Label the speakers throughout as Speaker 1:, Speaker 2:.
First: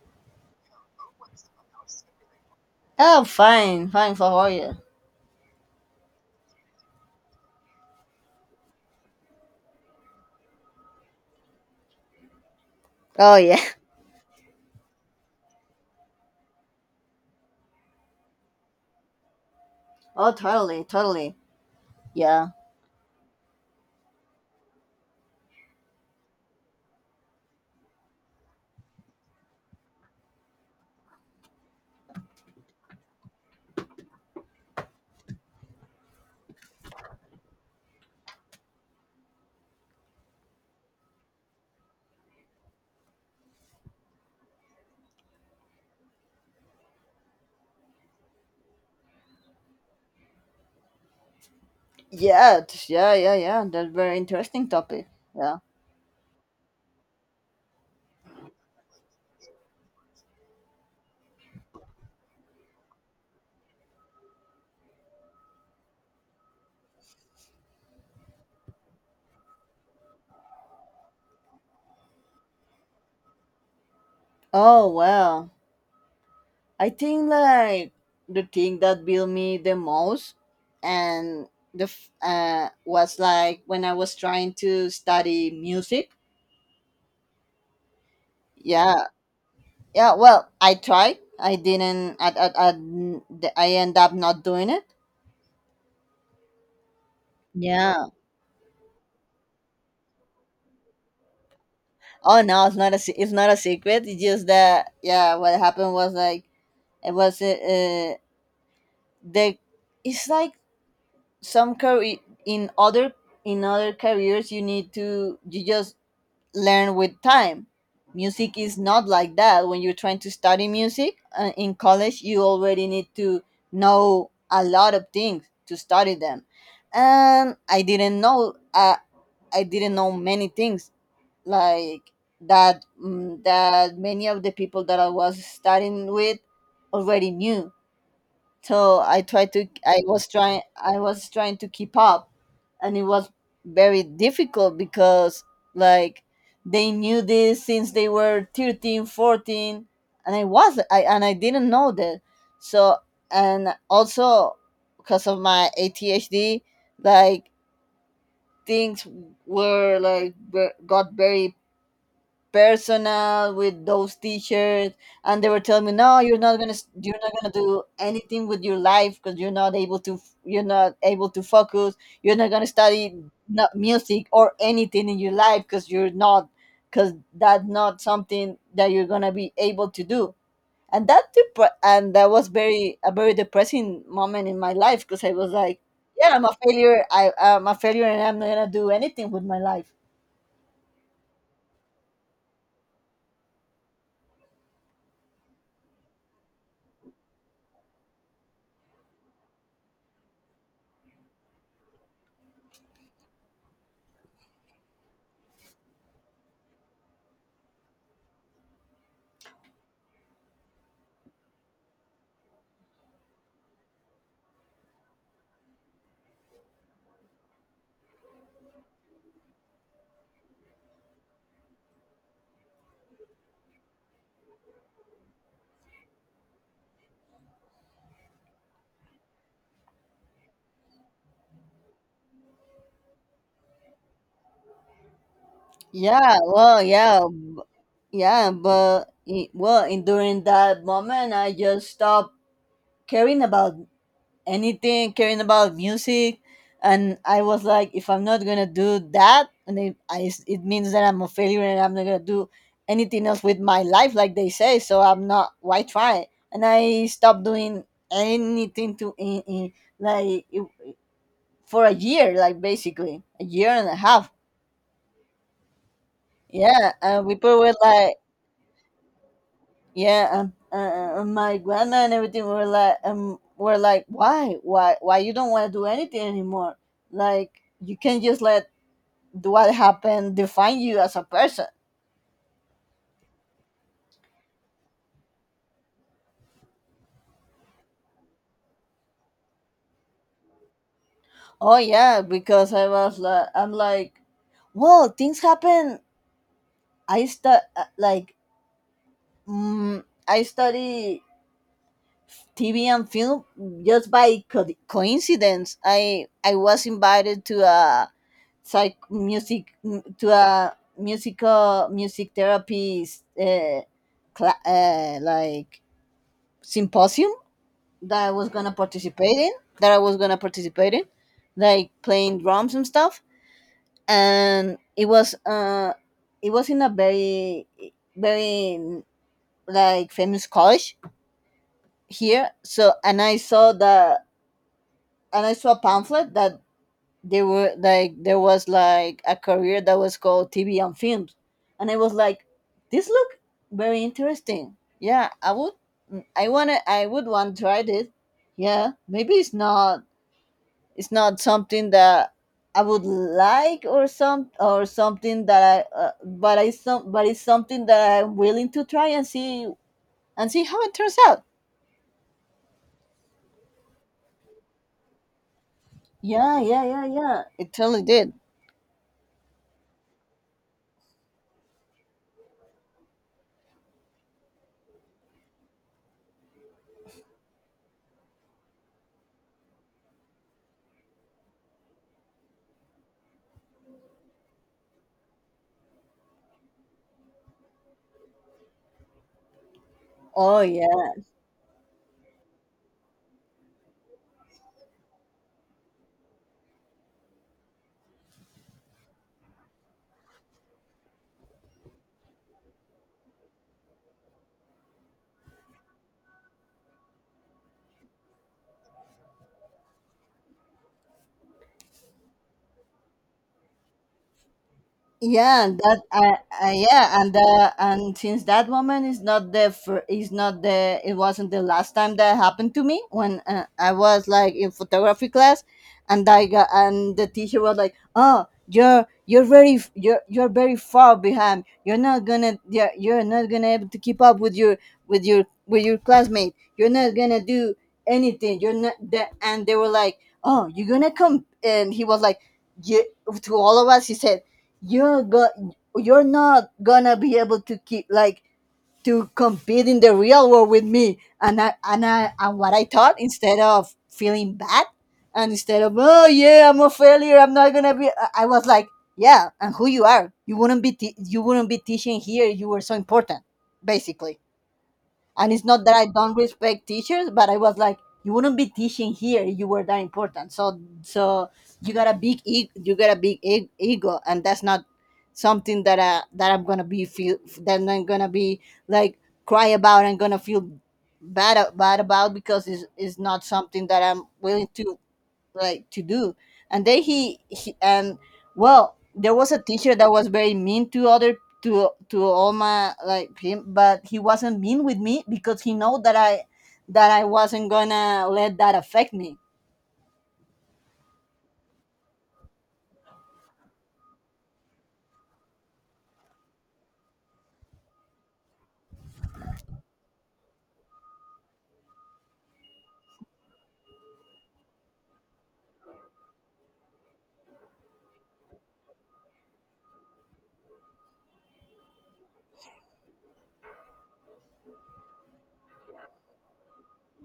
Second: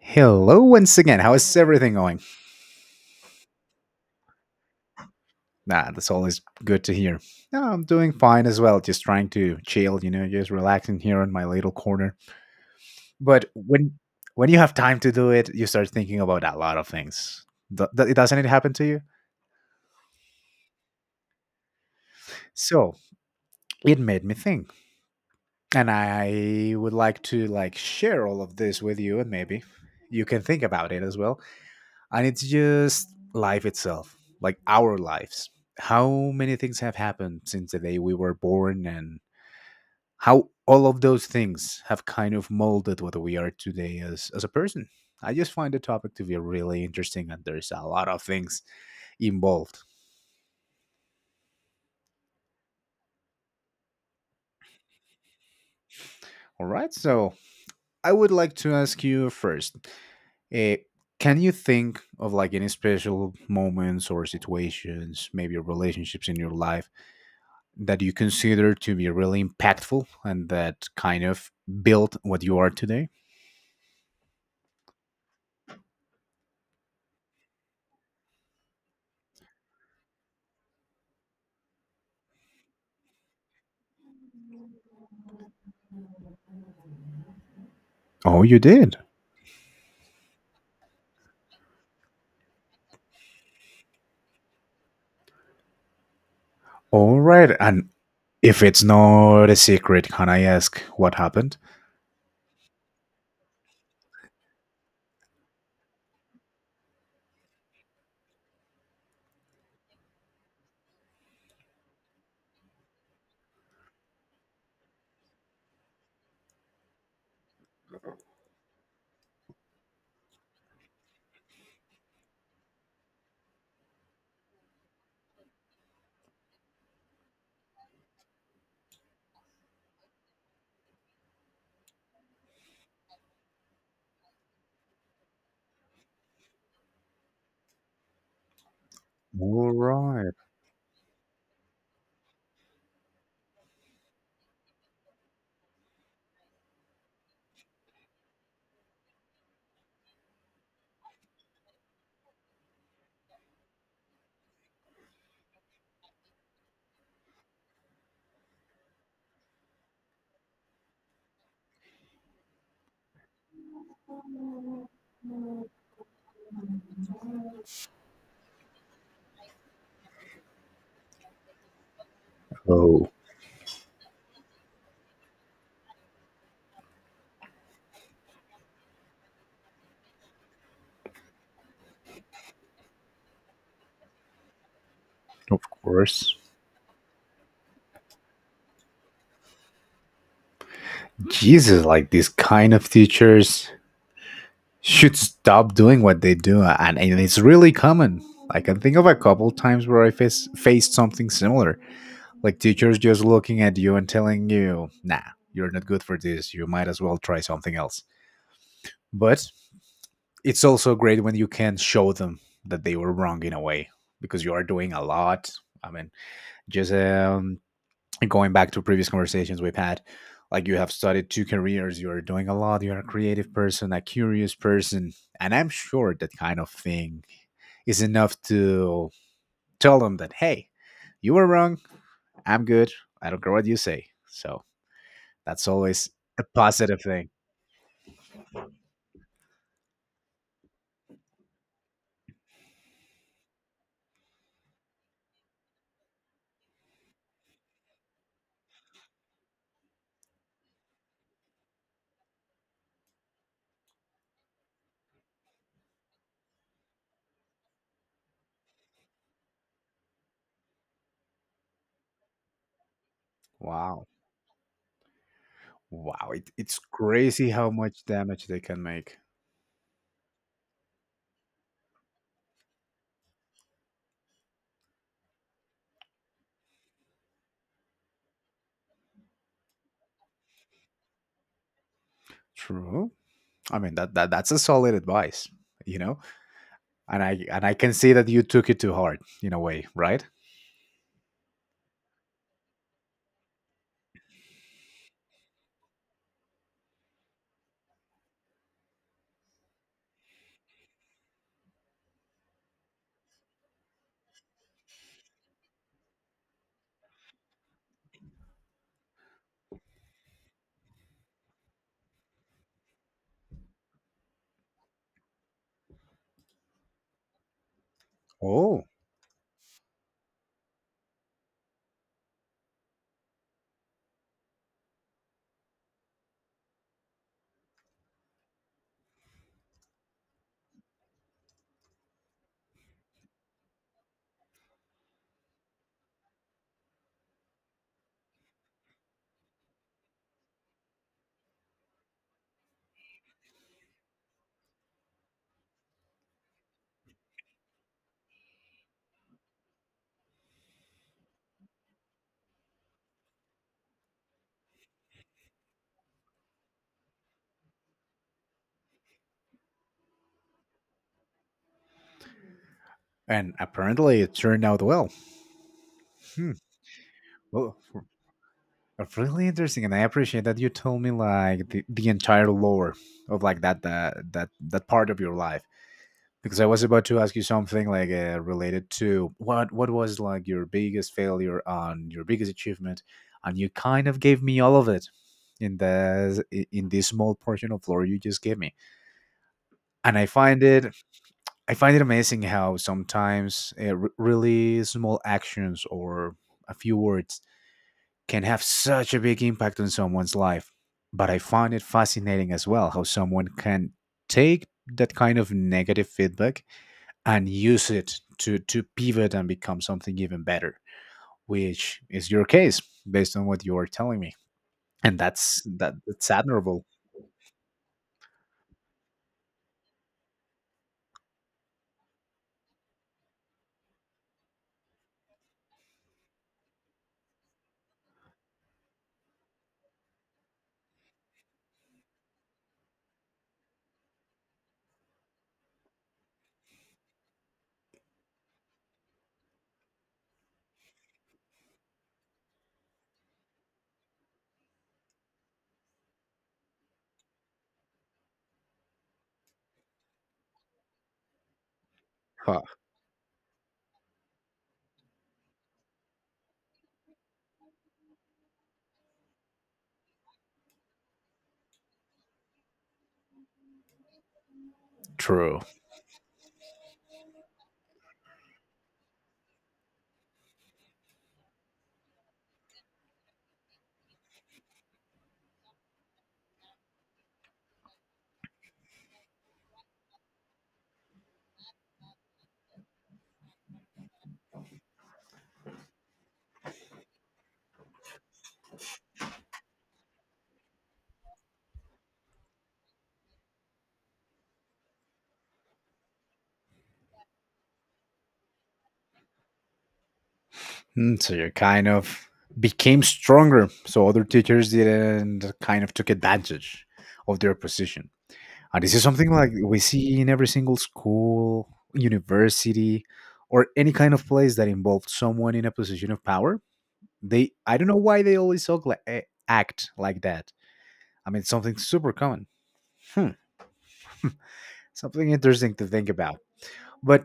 Speaker 1: Hello once again. How is everything going?
Speaker 2: Oh, fine, fine. For Are you?
Speaker 1: Ah, that's always good to hear. Yeah, I'm doing fine as well. Just trying to chill, just relaxing here in my little corner.
Speaker 2: Oh
Speaker 1: But
Speaker 2: yeah.
Speaker 1: when you have time to do it, you start thinking about a lot of things. Doesn't it happen to you?
Speaker 2: Oh, totally, totally. Yeah,
Speaker 1: So it made me think, and I would like to like share all of this with you, and maybe you can think about it as well. And it's just life itself, like our lives, how many things have happened since the day we were born, and how all of those things have kind of molded what we are today as a person. I just find the topic to be really interesting, and there's a lot of things involved.
Speaker 2: yeah, yeah. That's very interesting topic. Yeah.
Speaker 1: All right, so I would like to ask you first, uh, can you think of like any special moments or situations, maybe relationships in your life, that you consider to be really impactful and that kind of built what you are today?
Speaker 2: Oh well, I think like the thing that built me the most, and was like when I was trying to study music.
Speaker 1: Oh, you did.
Speaker 2: Yeah, yeah. Well, I tried. I didn't. I end up not doing it.
Speaker 1: All right. And
Speaker 2: Yeah.
Speaker 1: if it's not a secret, can I ask what happened?
Speaker 2: Oh no, it's not it's not a secret. It's just that yeah, what happened was like it was the it's like some career in other in other careers you need to you just learn with time. Music is not like that. When you're trying to study music in college, you already need to know a lot of things to study them. And I didn't know many things like that that many of the people that I was studying with already knew. So I tried to
Speaker 1: All right.
Speaker 2: I was trying to keep up, and it was very difficult because like they knew this since they were 13, 14, and I didn't know that. So, and also because of my ADHD, like things were got very personal with those teachers, and they were telling me, no, you're not gonna do anything with your life because you're not able to focus, you're not gonna
Speaker 1: Oh,
Speaker 2: study, not music or anything in your life, because you're not because that's not something that you're gonna be able to do. And that was very depressing moment in my life, because I was
Speaker 1: of
Speaker 2: like, yeah,
Speaker 1: course.
Speaker 2: I'm a failure and I'm not gonna do anything with my life.
Speaker 1: Jesus, like these kind of teachers should stop doing what they do. And it's really common. I can think of a couple times where faced something similar. Like teachers just looking at you and telling you, nah, you're not good for this. You might as well try something else. But it's also great when you can show them that they were wrong in a way, because you are doing a lot. I mean, just going back to previous conversations we've had, like you have studied two careers, you are doing a lot, you're a creative person, a curious person. And I'm sure that kind of thing is enough to tell them that, hey, you were wrong, I'm good, I don't care what you say. So that's always
Speaker 2: Yeah,
Speaker 1: a
Speaker 2: well,
Speaker 1: positive thing.
Speaker 2: but in during that moment, I just stopped caring about anything, caring about music, and I was like, if I'm not gonna do that, and it means that I'm a failure, and I'm not gonna do anything else with my life, like they say. So I'm not. Why try? And I stopped doing anything to in like it- for a year, like basically a year and a
Speaker 1: Wow.
Speaker 2: half.
Speaker 1: Wow. It's
Speaker 2: Yeah, and
Speaker 1: crazy
Speaker 2: people
Speaker 1: how
Speaker 2: were
Speaker 1: much
Speaker 2: like.
Speaker 1: damage they can make.
Speaker 2: Yeah, my grandma and everything were like, why you don't want to do anything anymore? Like you can't just let what happened define you as a person.
Speaker 1: True. I mean that's a solid advice, you know? And I can see that you took it to heart in a way, right?
Speaker 2: Oh yeah, because I was like, I'm like, well, things happen. I stu- uh, like, I study TV and film just coincidence. I was invited to a psych music to a musical music therapy uh, cla- uh, like symposium that I was gonna
Speaker 1: Oh.
Speaker 2: participate in, that I was gonna participate in like playing drums and stuff. And it was in a very, very like famous college here. So, and I saw the, and I saw a pamphlet that they were like there was like a career that was called TV and film, and I was like, this look very interesting. Yeah, I would want to try this. Yeah, maybe it's not something that I would like, or something that I, but I some, but it's something that I'm willing to try and see, and see how it turns out.
Speaker 1: And apparently it turned out well. Hmm.
Speaker 2: Yeah, yeah, yeah, yeah. It
Speaker 1: Well,
Speaker 2: totally did.
Speaker 1: really interesting. And I appreciate that you told me like the entire lore of like that part of your life. Because I was about to ask you something like related to what was like your biggest failure on your biggest achievement, and you kind of gave me all of it in the in this small portion of lore you just gave me. And I
Speaker 2: Oh
Speaker 1: find it
Speaker 2: yeah.
Speaker 1: I find it amazing how sometimes really small actions or a few words can have such a big impact on someone's life. But I find it fascinating as well how someone can take that kind of negative feedback and use it to pivot and become something even better, which is your case, based on what you are telling me. And that's
Speaker 2: Yeah, and
Speaker 1: that
Speaker 2: that
Speaker 1: that's admirable.
Speaker 2: yeah. And since that moment is not the, it wasn't the last time that happened to me, when I was like in photography class, and I got and the teacher was like, oh, you're very far behind, you're not gonna able to keep up with your with your with your classmate, you're not gonna do anything, you're not that. And they were like, oh, you're gonna come. And he was like, yeah, to all of us he said, you're not gonna be able to keep like to compete in the real world with me. And I and I and
Speaker 1: Huh.
Speaker 2: what I thought, instead of feeling bad and instead of, oh yeah, I'm a failure, I'm not gonna be, I was like, yeah, and who you are, you wouldn't be teaching here, you were so important, basically. And
Speaker 1: True.
Speaker 2: it's not that I don't respect teachers, but I was like, you wouldn't be teaching here if you were that important, so so you got you got a big e- ego. And that's not something that that I'm gonna be feel, that I'm gonna be like cry about and gonna feel bad about, because it's not something that I'm willing to like to do. And then he and well, there was a teacher that was very mean to other to all my like him, but he wasn't mean with me because he know that I wasn't gonna let that affect me.
Speaker 1: So you kind of became stronger so other teachers didn't kind of took advantage of their position. And this is something like we see in every single school, university, or any kind of place that involves someone in a position of power. They, I don't know why they always talk like, act like that. I mean, it's something super common. Hmm. Something interesting to think about. But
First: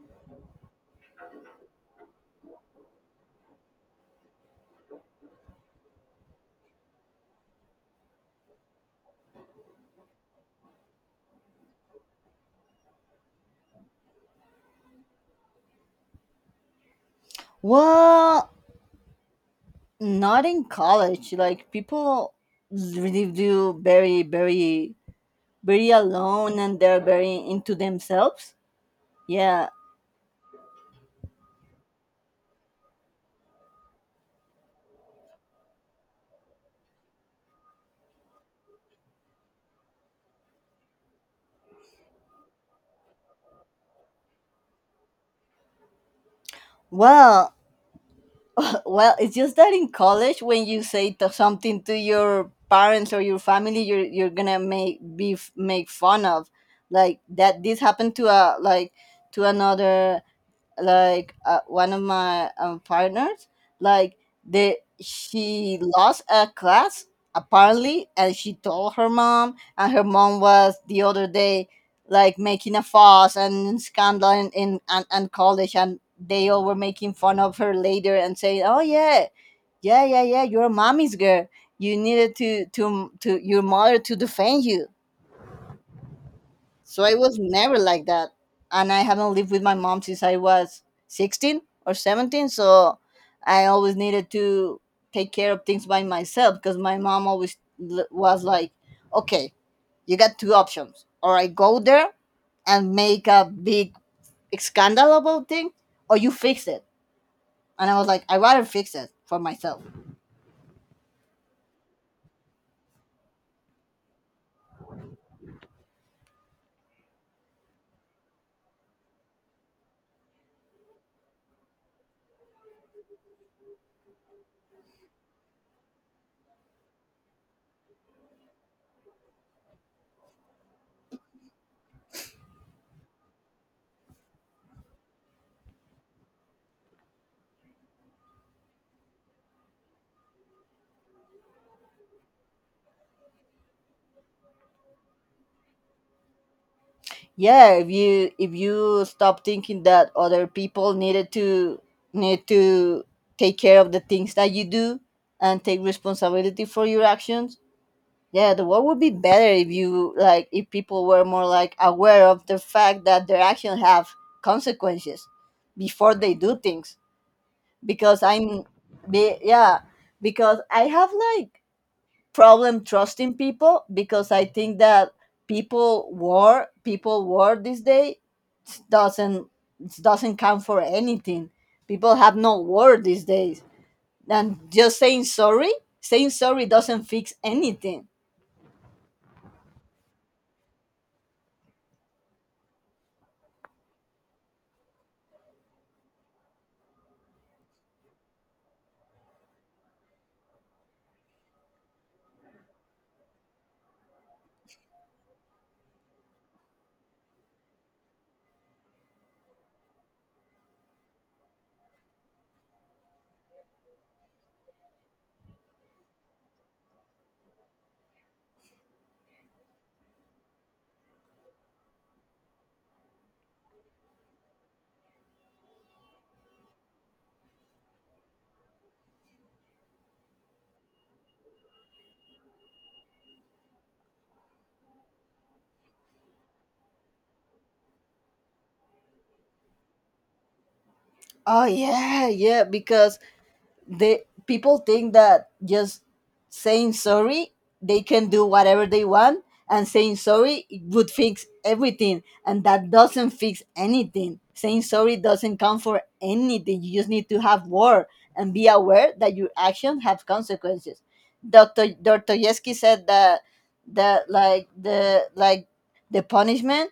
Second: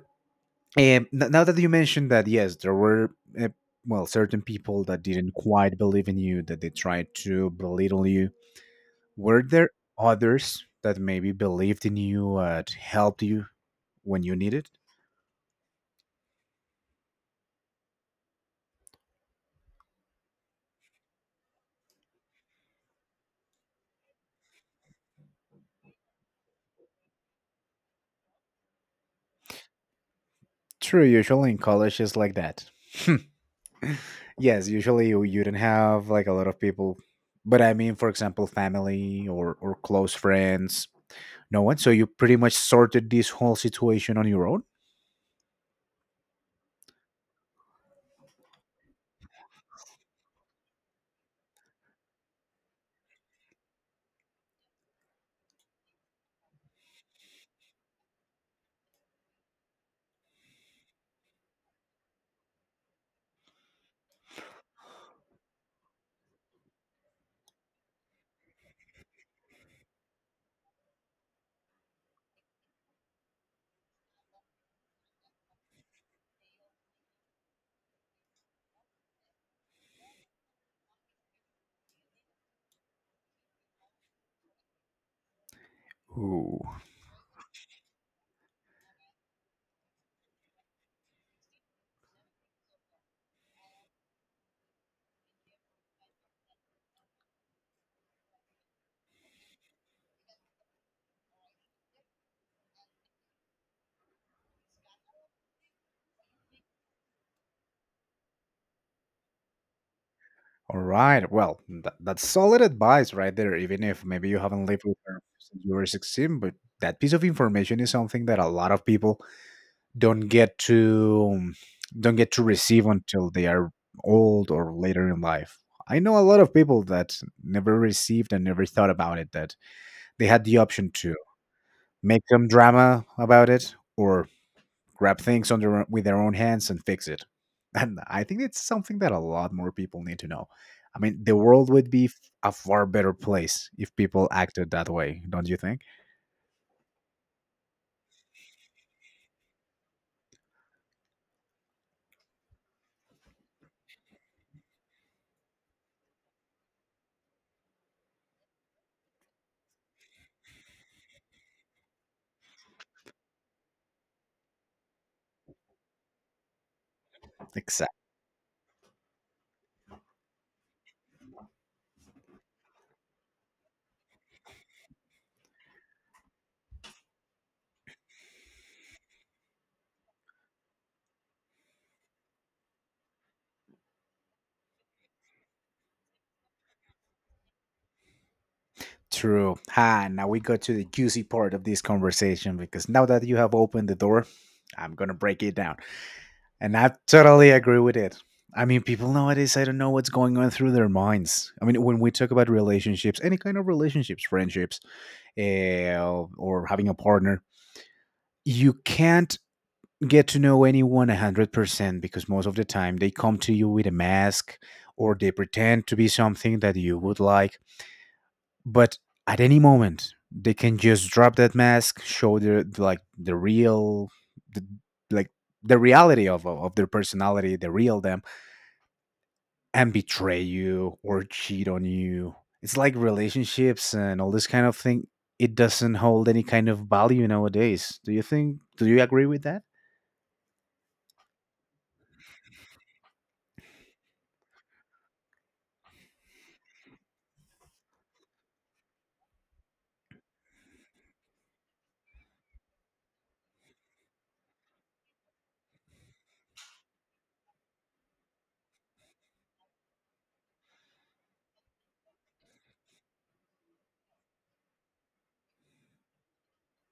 Speaker 1: now that you mentioned that, yes, there were, uh, well, certain people that didn't quite believe in you, that they tried to belittle you. Were there others that maybe believed in you and helped you when you needed?
Speaker 2: Well, not in college. Like people really do very, very, very alone, and they're very into themselves. Yeah.
Speaker 1: True, usually in college it's like that. Yes, usually you don't have like a lot of people, but I mean, for example, family or close friends, no one. So you pretty much sorted this whole situation on your own.
Speaker 2: Well, well, it's just that in college, when you say to something to your parents or your family, you're gonna make fun of, like that. This happened to a like to another like one of my partners, like they she lost a class apparently, and she told her mom, and her mom was the other day like making a fuss and scandal and college. And they all were making fun of her later and saying, oh yeah, yeah, you're a mommy's girl, you needed to your mother to defend you.
Speaker 1: Ooh.
Speaker 2: So I was never like that. And I haven't lived with my mom since I was 16 or 17. So I always needed to take care of things by myself, because my mom always was like, okay, you got two options. Or I go there and make a big scandal about thing, or you fix it. And I was like, I rather fix it for myself.
Speaker 1: All right. Well, that's solid advice right there. Even if maybe you haven't lived with her since you were 16, but that piece of information is something that a lot of people don't get to don't get to receive until they are old or later in life. I know a lot of people that never received and never thought about it, that they had the option to make some drama about it or grab things on with their own hands and fix it. And I think it's something that a lot more people need to know. I mean, the world would be a far better place if people acted that way, don't you think?
Speaker 2: Yeah, if you stop thinking that other people need to take care of the things that you do, and take responsibility for your actions. Yeah, the world would be better if you like if people were more like aware of the fact that their actions have consequences before they do things.
Speaker 1: Exactly.
Speaker 2: Because yeah, because I have like problem trusting people, because I think that people war this day doesn't doesn't count for anything. People have no war these days, and just saying sorry doesn't fix anything.
Speaker 1: True. Ah, now we go to the juicy part of this conversation, because now that you have opened the door, I'm going to break it down. And I totally agree with it. I mean, people nowadays, I don't know what's going on through their minds. I mean, when we talk about relationships, any kind of relationships, friendships, or having a partner, you can't get to know anyone 100% because most of the time they come to you with a mask, or they pretend to be something that you would like, but at any moment they can just drop that mask, show their, like, the real, the, like the reality of their personality, the real them, and betray you or cheat on you. It's like relationships and all this kind of thing, it doesn't hold any kind of value nowadays. Do you agree with that?
Speaker 2: Oh yeah, yeah, because the people think that just saying sorry they can do whatever they want, and saying sorry would fix everything, and that doesn't fix anything. Saying sorry doesn't count for anything. You just need to have war and be aware that your actions have consequences. Dr. Dostoevsky said that, that the punishment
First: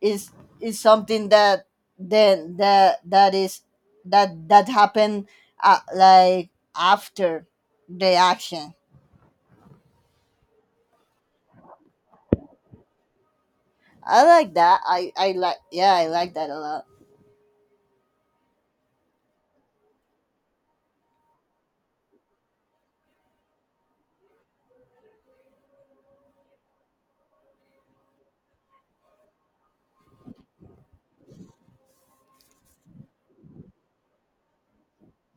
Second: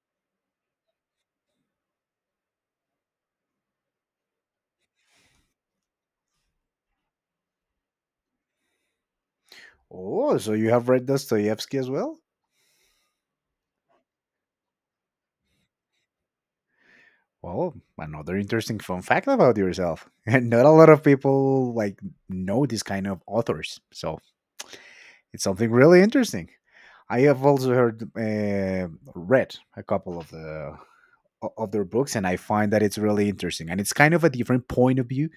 Speaker 2: is is something that then that that is that that happened uh, like after the action.
Speaker 1: Oh, so you have read Dostoevsky as well.
Speaker 2: I like that, I like, yeah, I like that a lot.
Speaker 1: Well, another interesting fun fact about yourself. And not a lot of people like know this kind of authors. So it's something really interesting. I have also heard read a couple of their books, and I find that it's really interesting. And it's kind of a different point of view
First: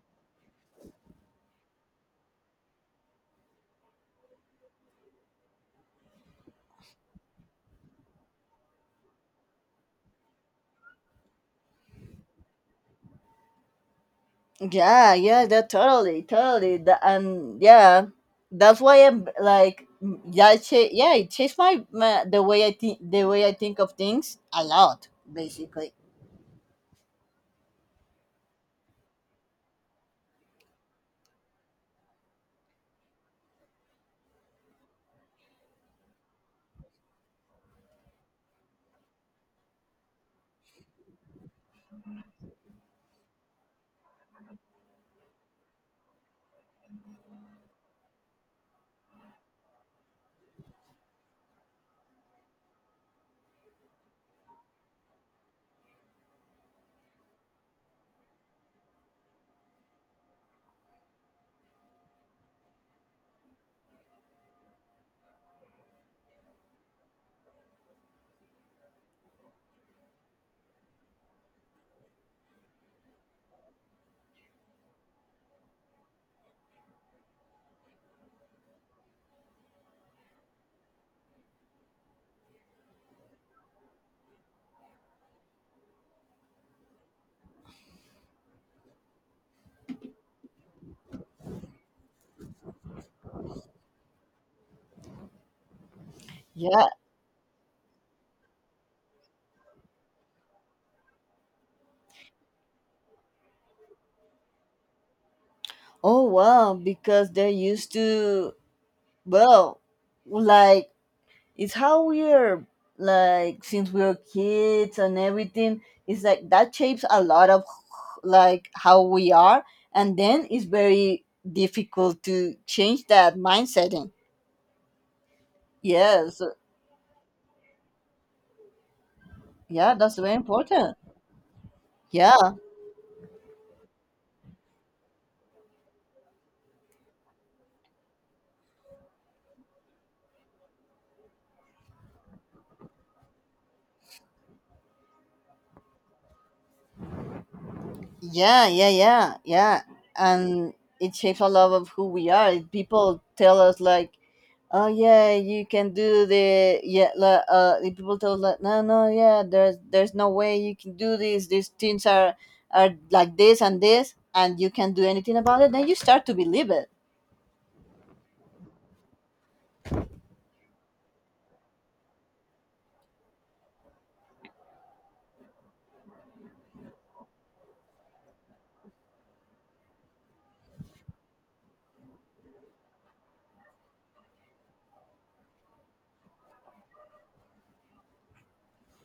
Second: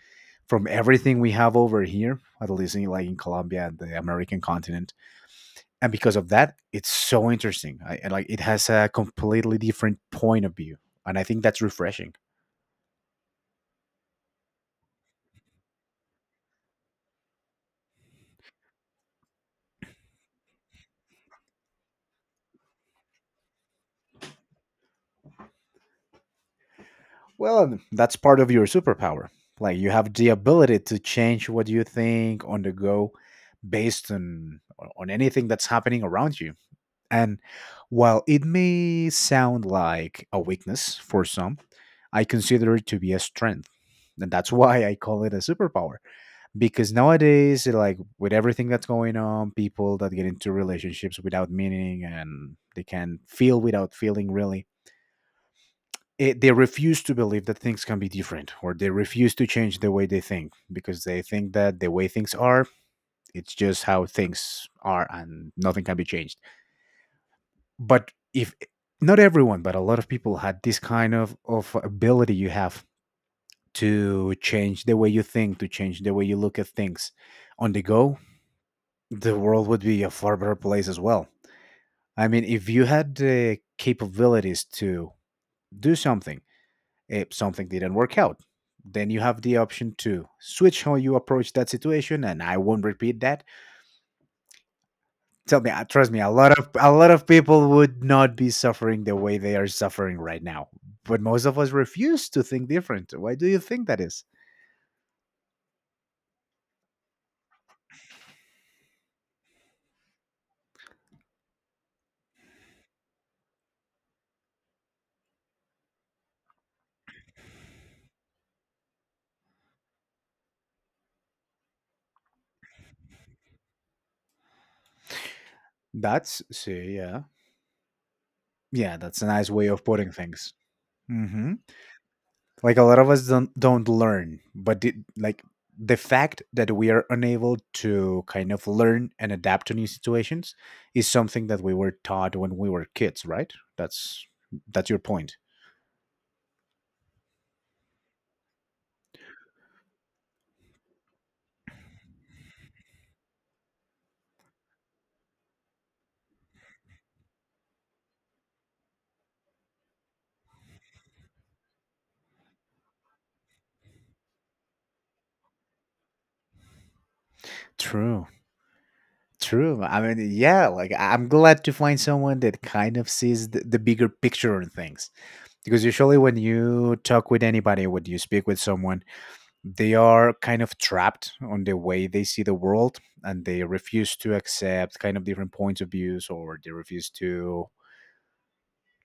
Speaker 1: from everything we have over here, at least like in Colombia and the American continent. And because of that, it's so interesting. I like it has a completely different point of view, and I think that's refreshing.
Speaker 2: Yeah, yeah, that totally, totally that, and yeah, that's why I'm like, yeah, yeah, it changed my, the way I think, the way I think of things a lot basically.
Speaker 1: Well, that's part of your superpower. Like you have the ability to change what you think on the go based on anything that's happening around you. And while it may sound like a weakness for some, I consider it to be a strength. And that's why I call it a superpower. Because nowadays, like with everything that's going on, people that get into relationships without meaning, and they can feel without feeling really it, they refuse to believe that things can be different, or they refuse to change the way they think, because they think that the way things are, it's just how things are and nothing can be changed. But if not everyone, but a lot of people had this kind of ability you have, to change the way you think, to change the way you look at things on the go, the world would be a far better place as well. I mean, if you had the capabilities to do something if something didn't work out. Then you have the option to switch how you approach that situation, and I won't repeat that. Tell me, trust me,
Speaker 2: Yeah.
Speaker 1: a lot of people would not be suffering the way they are suffering right now. But most of us refuse to think different. Why do you think that is?
Speaker 2: Oh wow, because they're used to, well, like, it's how we are, like since we are kids and everything. It's like that shapes a lot of like how we are. And then it's very difficult to change that mindset in.
Speaker 1: That's
Speaker 2: Yes.
Speaker 1: See, yeah, yeah. That's a nice way of
Speaker 2: Yeah,
Speaker 1: putting
Speaker 2: that's very
Speaker 1: things.
Speaker 2: important.
Speaker 1: hmm
Speaker 2: Yeah.
Speaker 1: like a lot of us don't learn but did, like the fact that we are unable to kind of learn and adapt to new situations is something that we were taught when we were kids, right? That's your point.
Speaker 2: Yeah, and it shapes a lot of who we are. People tell us like, oh yeah, you can do the, the people told like, no, no, yeah, there's no way you can do this, these things are like this and this, and you can't do anything about it, then you start to believe it.
Speaker 1: True. True. I mean, yeah, like I'm glad to find someone that kind of sees the bigger picture on things. Because usually when you talk with anybody, when you speak with someone, they are kind of trapped on the way they see the world, and they refuse to accept kind of different points of views, or they refuse to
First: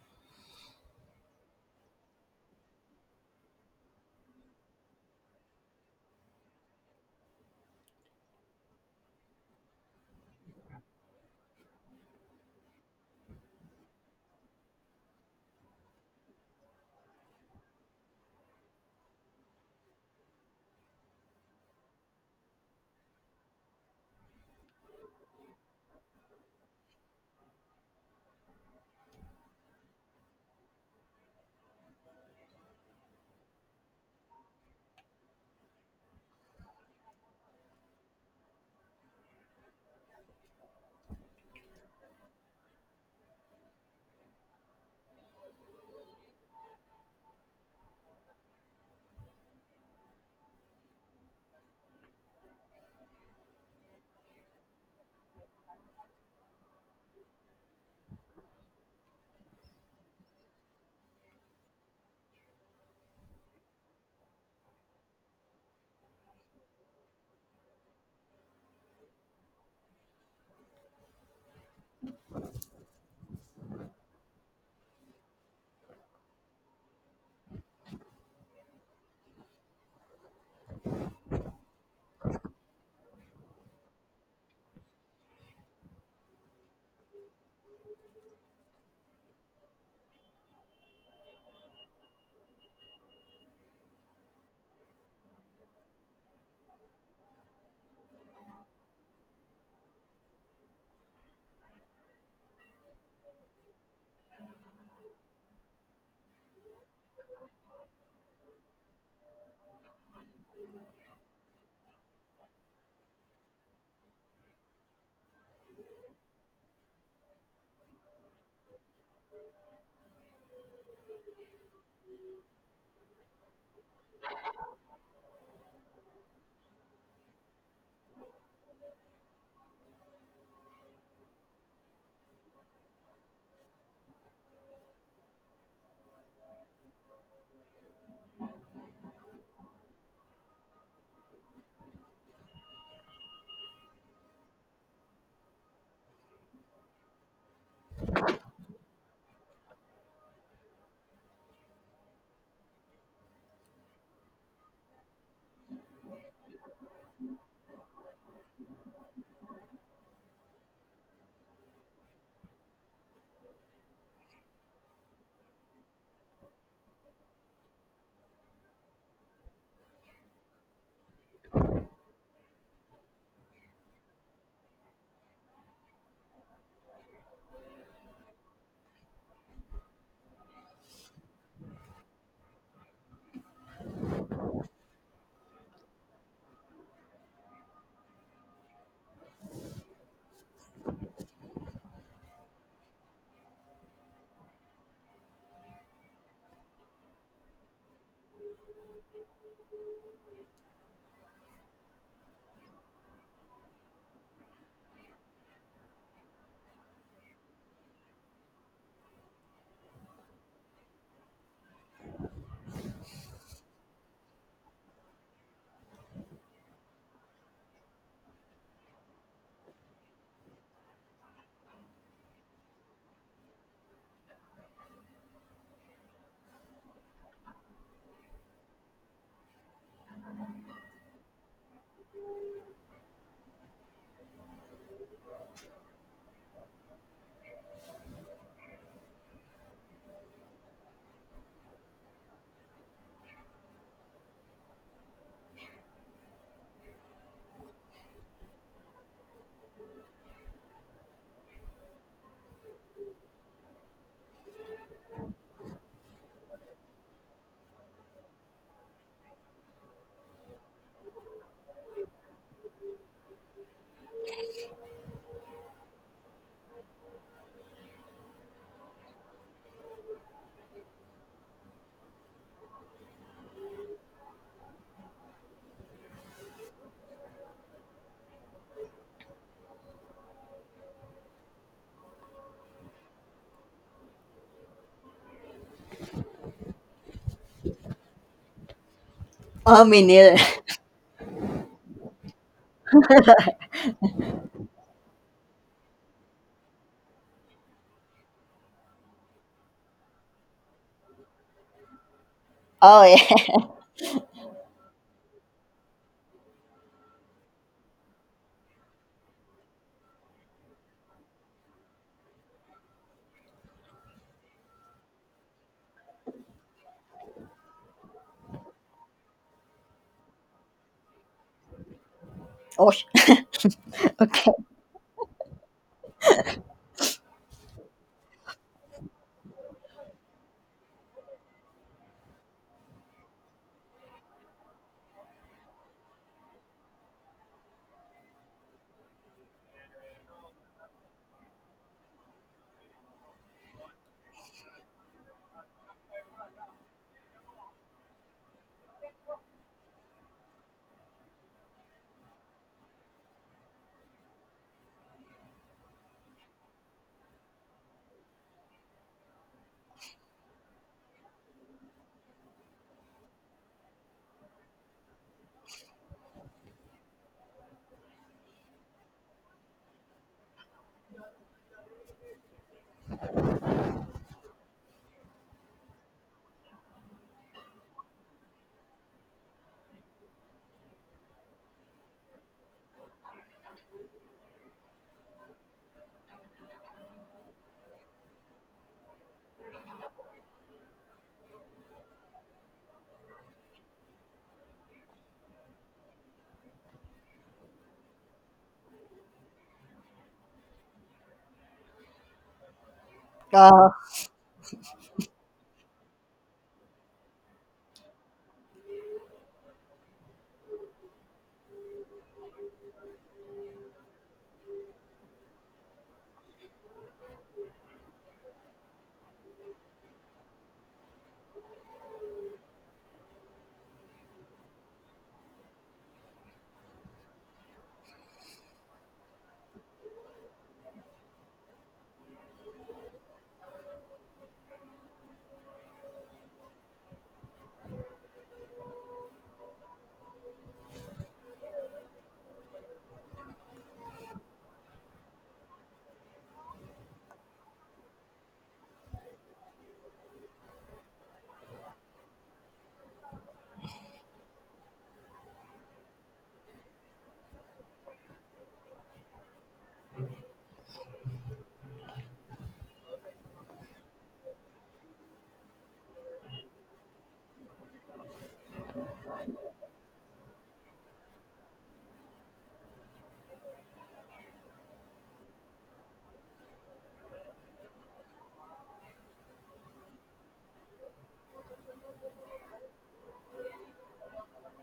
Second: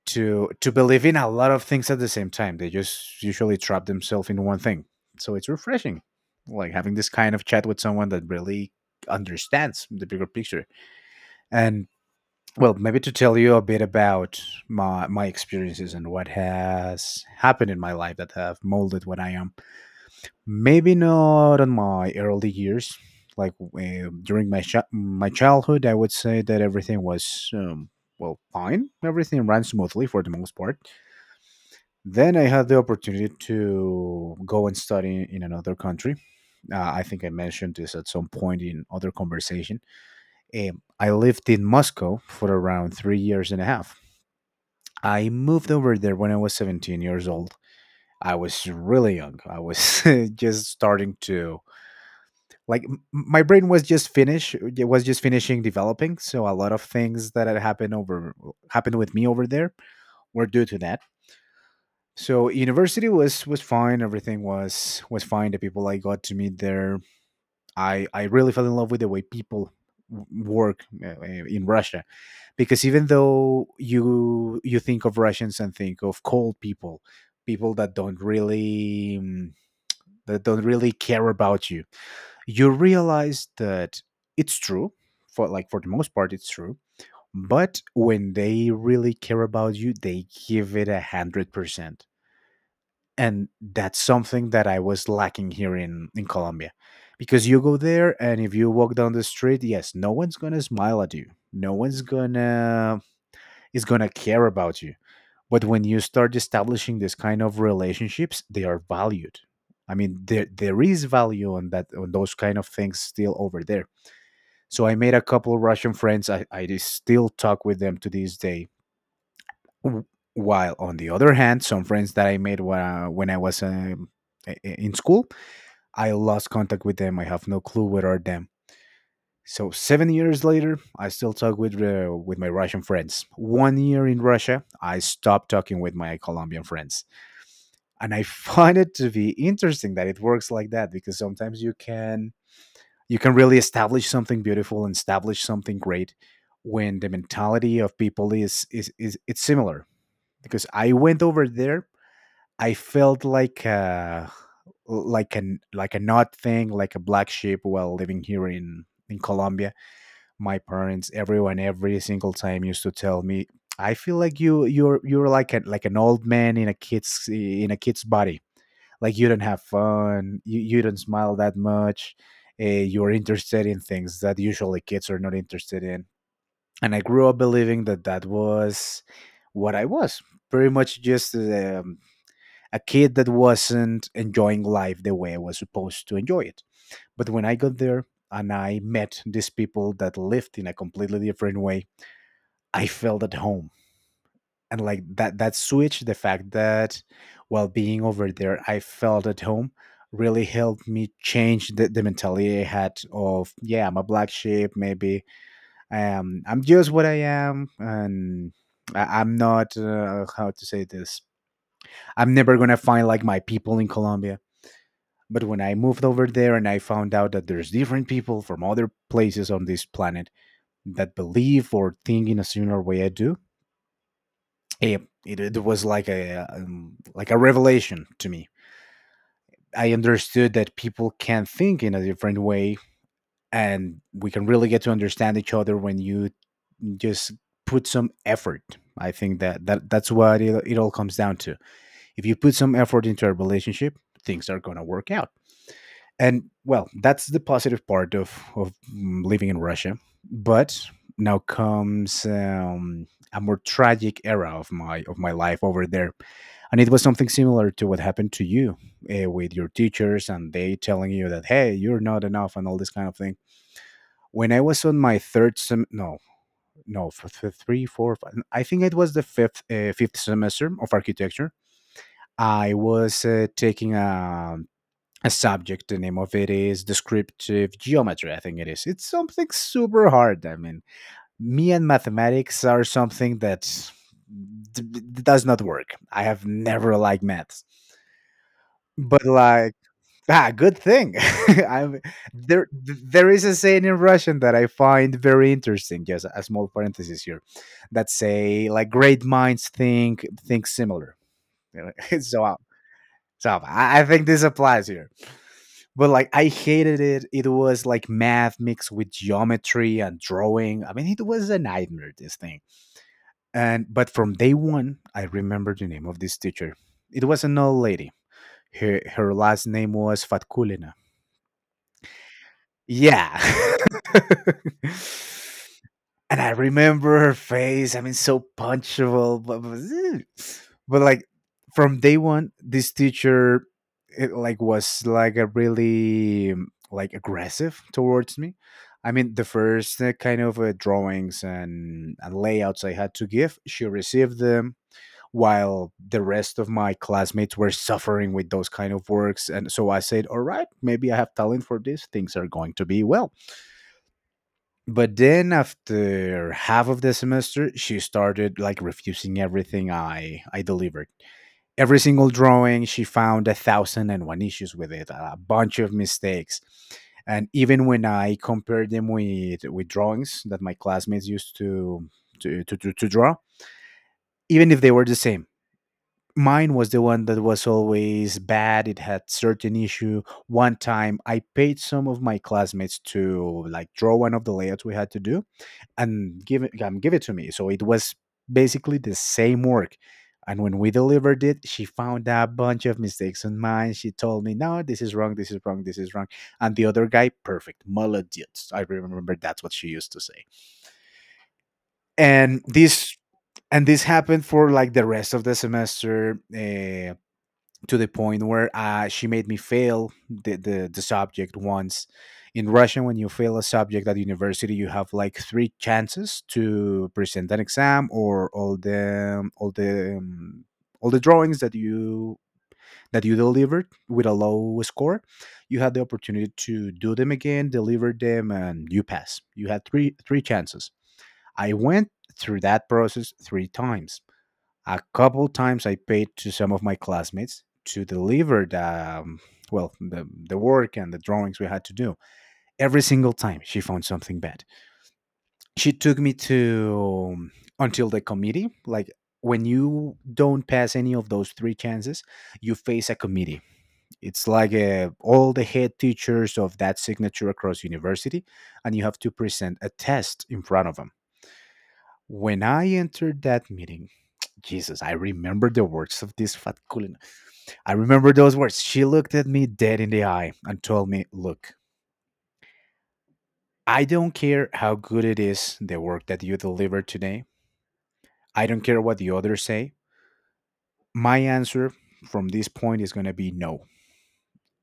Speaker 1: to to believe in a lot of things at the same time. They just usually trap themselves in one thing. So it's refreshing, like having this kind of chat with someone that really understands the bigger picture. And well, maybe to tell you a bit about my experiences and what has happened in my life that have molded what I am. Maybe not on my early years. Like during my childhood, I would say that everything was well, fine. Everything ran smoothly for the most part. Then I had the opportunity to go and study in another country. I think I mentioned this at some point in other conversation. I lived in Moscow for around 3 years and a half. I moved over there when I was 17 years old. I was really young. I was just starting to, like, my brain was just finishing developing, so a lot of things that had happened with me over there were due to that. So university was fine, everything was fine, the people I got to meet there, I really fell in love with the way people work in Russia. Because even though you think of Russians and think of cold people, people that don't really that don't really care about you, you realize that it's true, for like, for the most part it's true. But when they really care about you, they give it 100%. And that's something that I was lacking here in Colombia. Because you go there and if you walk down the street, yes, no one's gonna smile at you, no one's gonna, is gonna care about you. But when you start establishing this kind of relationships, they are valued. I mean, there is value on that, on those kind of things still over there. So I made a couple of Russian friends. I just still talk with them to this day. W- While on the other hand, some friends that I made when I was in school, I lost contact with them. I have no clue where are them. So 7 years later, I still talk with my Russian friends. One year in Russia, I stopped talking with my Colombian friends, and I find it to be interesting that it works like that, because sometimes you can, you can really establish something beautiful and establish something great when the mentality of people is, it's similar. Because I went over there, I felt like a, like an, like an odd thing, like a black sheep, while living here in Colombia. My parents, everyone, every single time used to tell me, I feel like you're like a, like an old man in a kid's, in a kid's body. Like, you don't have fun, you don't smile that much, you're interested in things that usually kids are not interested in. And I grew up believing that that was what I was, pretty much just a kid that wasn't enjoying life the way I was supposed to enjoy it. But when I got there and I met these people that lived in a completely different way, I felt at home. And like that, that switch, the fact that while being over there I felt at home, really helped me change the mentality I had of, yeah, I'm a black sheep. Maybe I am, I'm just what I am. And I'm not, how to say this, I'm never gonna find like my people in Colombia. But when I moved over there and I found out that there's different people from other places on this planet that believe or think in a similar way I do, it was like a revelation to me. I understood that people can think in a different way, and we can really get to understand each other when you just put some effort. I think that that's what it all comes down to. If you put some effort into a relationship, things are going to work out. And well, that's the positive part of of living in Russia. But now comes a more tragic era of my, of my life over there. And it was something similar to what happened to you, with your teachers and they telling you that, hey, you're not enough and all this kind of thing. When I was on my third sem, no, no, for 3 4 5, I think it was the fifth fifth semester of architecture, I was taking a subject. The name of it is descriptive geometry, I think it is. It's something super hard. I mean, me and mathematics are something that does not work. I have never liked maths, but like,
Speaker 2: Oh me neither.
Speaker 1: ah, good thing. I'm there. There is a saying in Russian that I find very interesting. Just a small parenthesis here, that say like, great minds think similar. so, uh,
Speaker 2: Oh
Speaker 1: so
Speaker 2: yeah.
Speaker 1: I think this applies here. But like, I hated it. It was like math mixed with geometry and drawing. I mean, it was a nightmare, this thing. And but from day one, I remember the name of this teacher. It was an old lady. Her last name was Fatkulina.
Speaker 2: oh sh-
Speaker 1: Yeah.
Speaker 2: okay.
Speaker 1: And I remember her face. I mean, so punchable, but, like, from day one, this teacher, it, like was like a really like aggressive towards me. I mean, the first kind of drawings and layouts I had to give, she received them, while the rest of my classmates were suffering with those kind of works. And so I said, "All right, maybe I have talent for this. Things are going to be well." But then after half of the semester, she started like refusing everything I delivered. Every single drawing, she found a thousand and one issues with it, a bunch of mistakes. And even when I compared them with drawings that my classmates used to draw, even if they were the same, mine was the one that was always bad, it had certain issue. One time I paid some of my classmates to like draw one of the layouts we had to do and give it, give it to me, so it was basically the same work. And when we delivered it, she found a bunch of mistakes on mine. She told me, no, this is wrong, this is wrong, this is wrong. And the other guy, perfect, молодец, I remember, that's what she used to say. and this and
Speaker 2: Oh.
Speaker 1: this happened for like the rest of the semester, to the point where she made me fail the subject once. In Russian, when you fail a subject at university, you have like three chances to present an exam or all the um, all the um, all the drawings that you delivered with a low score. You had the opportunity to do them again, deliver them, and you pass. You had three chances. I went through that process three times. A couple times I paid to some of my classmates to deliver the um, well, the work and the drawings we had to do. Every single time she found something bad. She took me to until the committee. Like, when you don't pass any of those three chances, you face a committee. It's like, all the head teachers of that signature across university, and you have to present a test in front of them. When I entered that meeting, Jesus, I remember the words of this fat cool I remember those words. She looked at me dead in the eye and told me, look, I don't care how good it is, the work that you deliver today. I don't care what the others say. My answer from this point is going to be no.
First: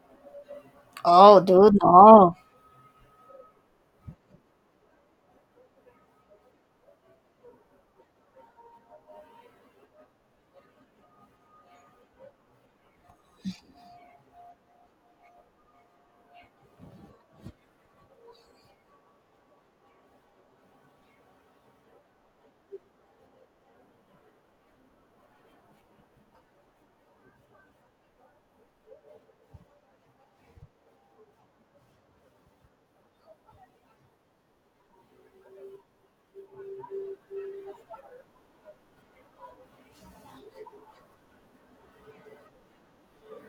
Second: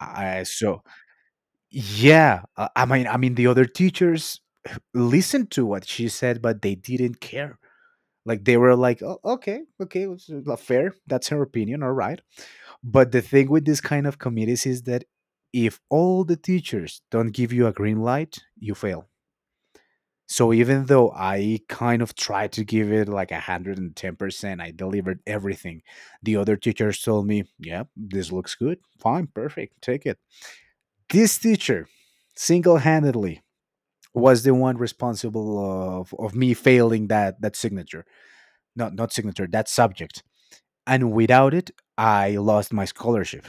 Speaker 1: I, so,
Speaker 2: Oh dude, no.
Speaker 1: yeah, I mean, the other teachers listened to what she said, but they didn't care. Like they were like, oh, okay, okay, it's, fair. That's her opinion. All right. But the thing with this kind of committees is that if all the teachers don't give you a green light, you fail. So even though I kind of tried to give it like 110%, I delivered everything. The other teachers told me, yeah, this looks good. Fine, perfect, take it. This teacher single handedly was the one responsible of me failing that signature. No, not signature, that subject. And without it, I lost my scholarship,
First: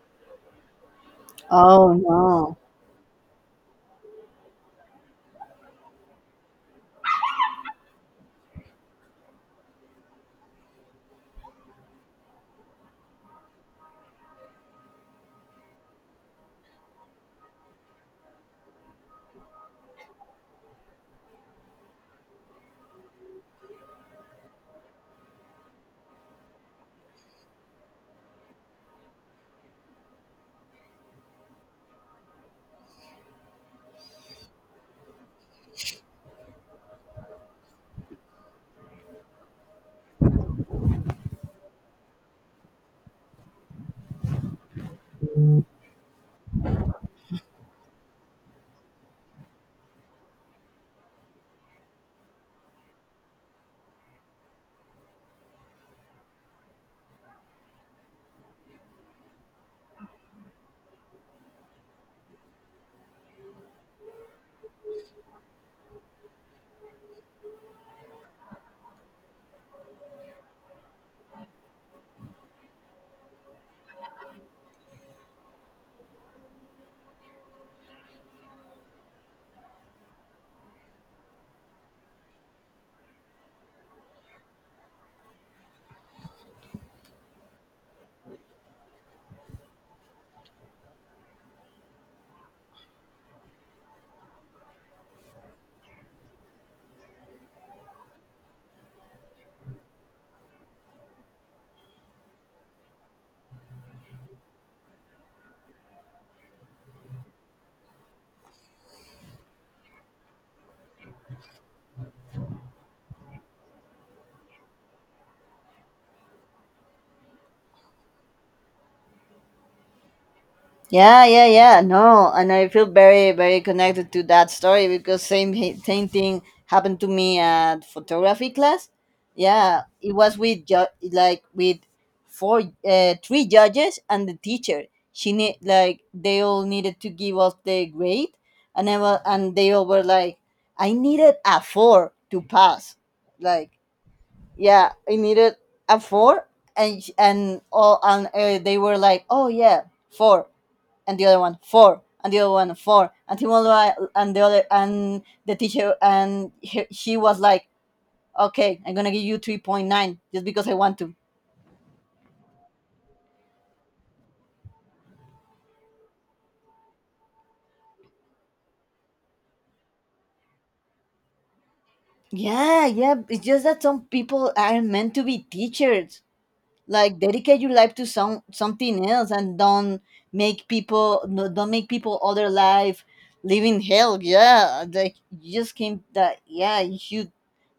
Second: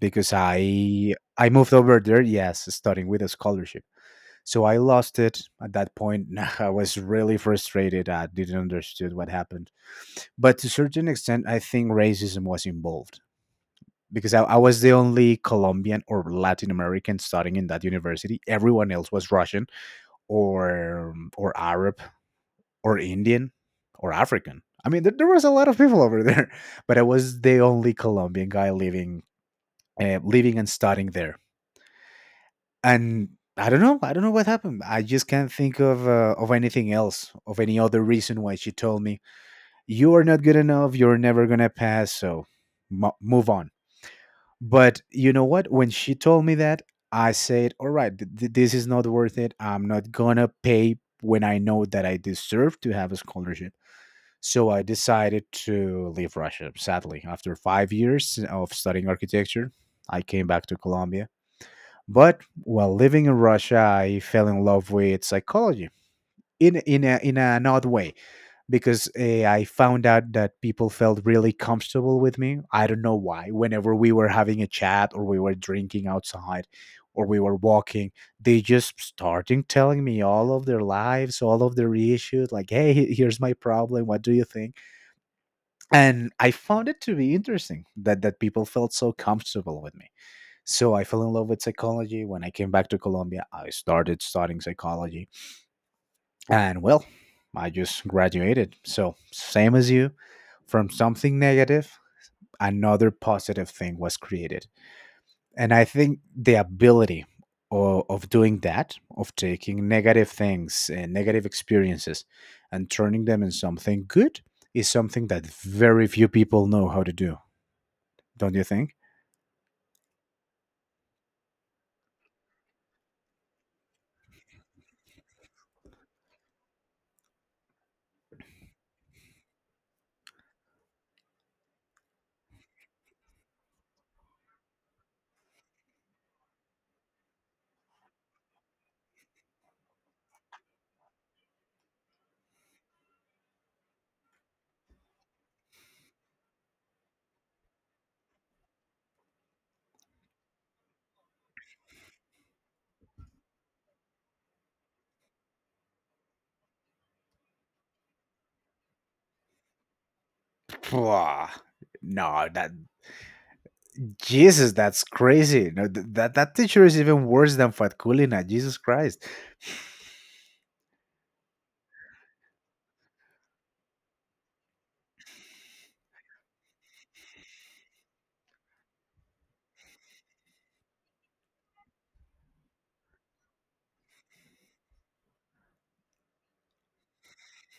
Speaker 1: because I moved
Speaker 2: Oh
Speaker 1: over there,
Speaker 2: no.
Speaker 1: yes, studying with a scholarship. So I lost it. At that point I was really frustrated, I didn't understood what happened. But to a certain extent, I think racism was involved, because I was the only Colombian or Latin American studying in that university. Everyone else was Russian, or Arab, or Indian, or African. I mean, there was a lot of people over there, but I was the only Colombian guy living, living and studying there. And I don't know what happened. I just can't think of anything else, of any other reason why she told me, you are not good enough, you're never gonna pass, so mo move on. But you know what? When she told me that, I said, all right, this is not worth it. I'm not gonna pay when I know that I deserve to have a scholarship. So I decided to leave Russia, sadly. After 5 years of studying architecture, I came back to Colombia. But while living in Russia, I fell in love with psychology in an odd way because I found out that people felt really comfortable with me. I don't know why. Whenever we were having a chat or we were drinking outside or we were walking, they just started telling me all of their lives, all of their issues. Like, hey, here's my problem. What do you think? And I found it to be interesting that people felt so comfortable with me. So I fell in love with psychology. When I came back to Colombia, I started studying psychology. And well, I just graduated, so same as you, from something negative another positive thing was created. And I think the ability of doing that, of taking negative things and negative experiences and turning them in something good is something that very few people know how to do, don't you think?
Speaker 2: Yeah, yeah, yeah. No, and I feel very, very connected to that story, because same thing happened to me at photography class. Yeah, it was with like with four, three judges and the teacher. She need like they all needed to give us the grade, and I was, and they all were like, I needed a four to pass. Like, yeah, I needed a four, and and all and they were like, oh yeah, four, and the other one, four, and the other one, four, and he was like, and the other, and the teacher, and she was like, okay, I'm gonna give you 3.9 just because I want to.
Speaker 1: Pwah. No, that Jesus, that's crazy. No, that teacher is even worse than Fatkulina. Jesus Christ,
Speaker 2: Yeah, yeah, it's just that some people aren't meant to be teachers. Like, dedicate your life to something else, and don't make people, no, don't make people other life live in hell, yeah, like, you just came that. Yeah, you should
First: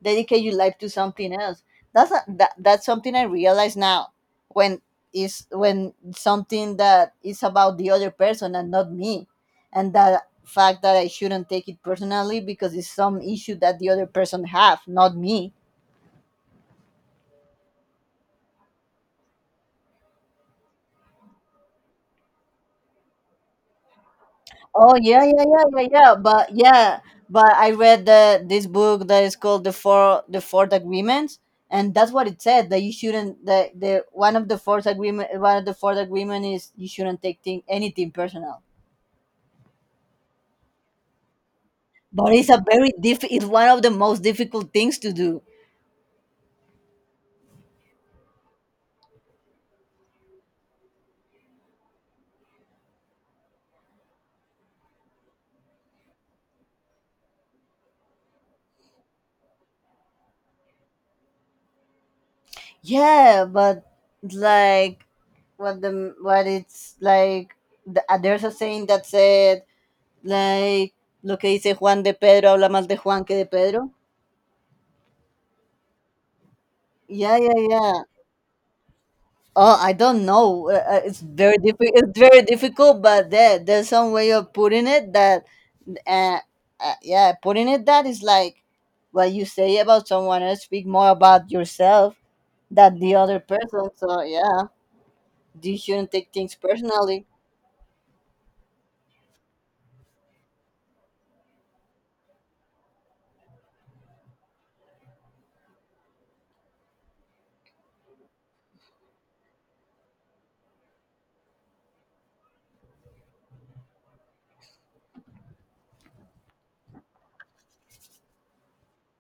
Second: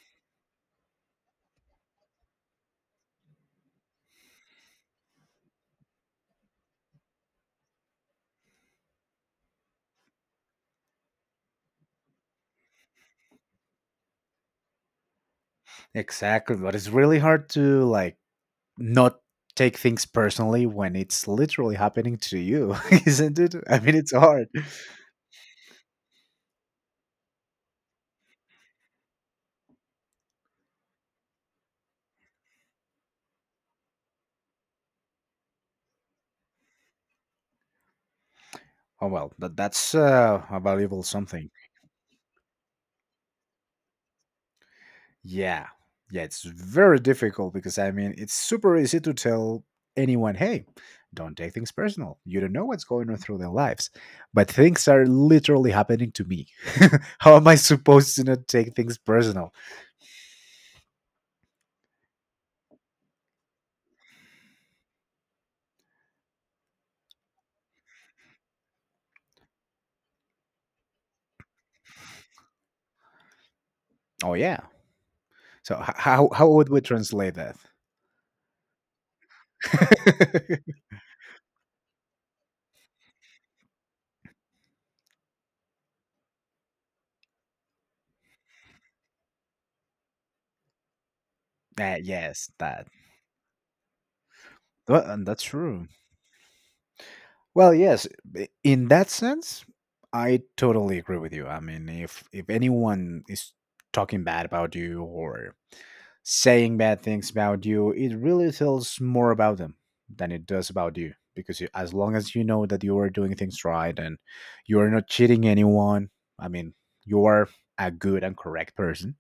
Speaker 2: dedicate your life to something else. That's something I realize now, when, is when something that is about the other person and not me, and the fact that I shouldn't take it personally because it's some issue that the other person have, not me.
Speaker 1: exactly. But it's really hard to like not take things personally when it's literally happening to you, isn't it? I mean, it's hard.
Speaker 2: Oh yeah, yeah, yeah, yeah, yeah. But yeah, but I read the this book that is called the fourth agreements, and that's what it said, that you shouldn't, that the one of the fourth agreement, is you shouldn't take anything personal.
Speaker 1: Oh well, but that's a valuable something.
Speaker 2: But it's a very diff. It's one of the most difficult things to do.
Speaker 1: Yeah. Yeah, it's very difficult because I mean, it's super easy to tell anyone, hey, don't take things personal. You don't know what's going on through their lives. But things are literally happening to me. How am I supposed to not take things personal?
Speaker 2: Yeah, but, like, what it's like. There's a saying that said, like, lo que dice Juan de Pedro habla más de Juan que de Pedro.
Speaker 1: Oh, yeah. So, how would we translate
Speaker 2: Yeah,
Speaker 1: that?
Speaker 2: yeah, yeah. Oh, I don't know. It's very difficult. It's very difficult, but there's some way of uh, yeah, putting it that is like what you say about someone else. Speak more about yourself
Speaker 1: Yes, that.
Speaker 2: than the other person. So yeah,
Speaker 1: Well, and that's
Speaker 2: you
Speaker 1: true.
Speaker 2: shouldn't take things personally.
Speaker 1: Well, yes, in that sense, I totally agree with you. I mean, if anyone is talking bad about you or saying bad things about you, it really tells more about them than it does about you. Because you, as long as you know that you are doing things right and you are not cheating anyone, I mean, you are a good and correct person.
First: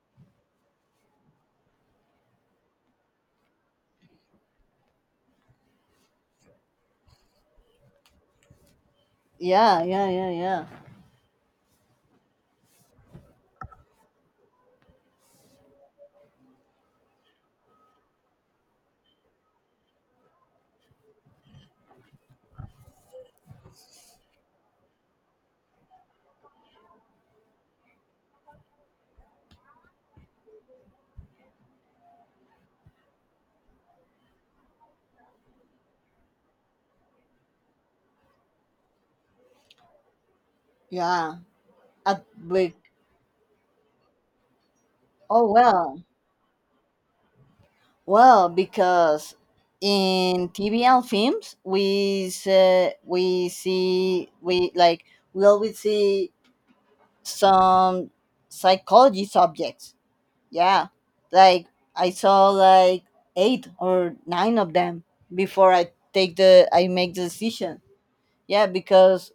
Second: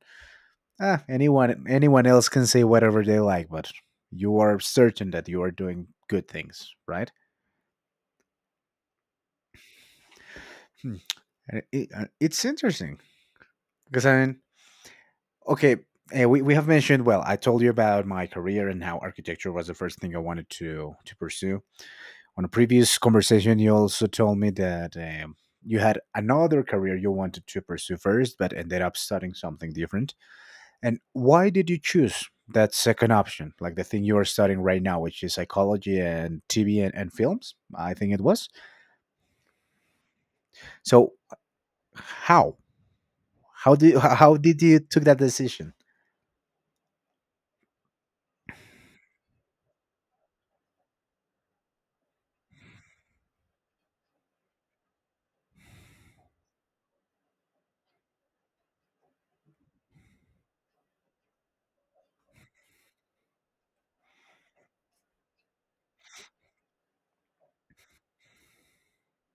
Speaker 1: Ah, anyone else can say whatever they like, but you are certain that you are doing good things, right?
Speaker 2: Yeah, yeah, yeah, yeah,
Speaker 1: Hmm. And it's interesting because I mean, okay, we have mentioned. Well, I told you about my career and how architecture was the first thing I wanted to pursue. On a previous conversation you also told me that you had another career you wanted to pursue first but ended up studying something different. And why did you choose that second option, like the thing you are studying right now, which is psychology and TV and films, I think it was. So
Speaker 2: yeah. At,
Speaker 1: how
Speaker 2: like,
Speaker 1: how did you took that
Speaker 2: oh
Speaker 1: decision?
Speaker 2: well, because in TV and films, we see, we like, we always see some psychology subjects. Yeah. Like, I saw like eight or nine of them before I make the decision. Yeah, because,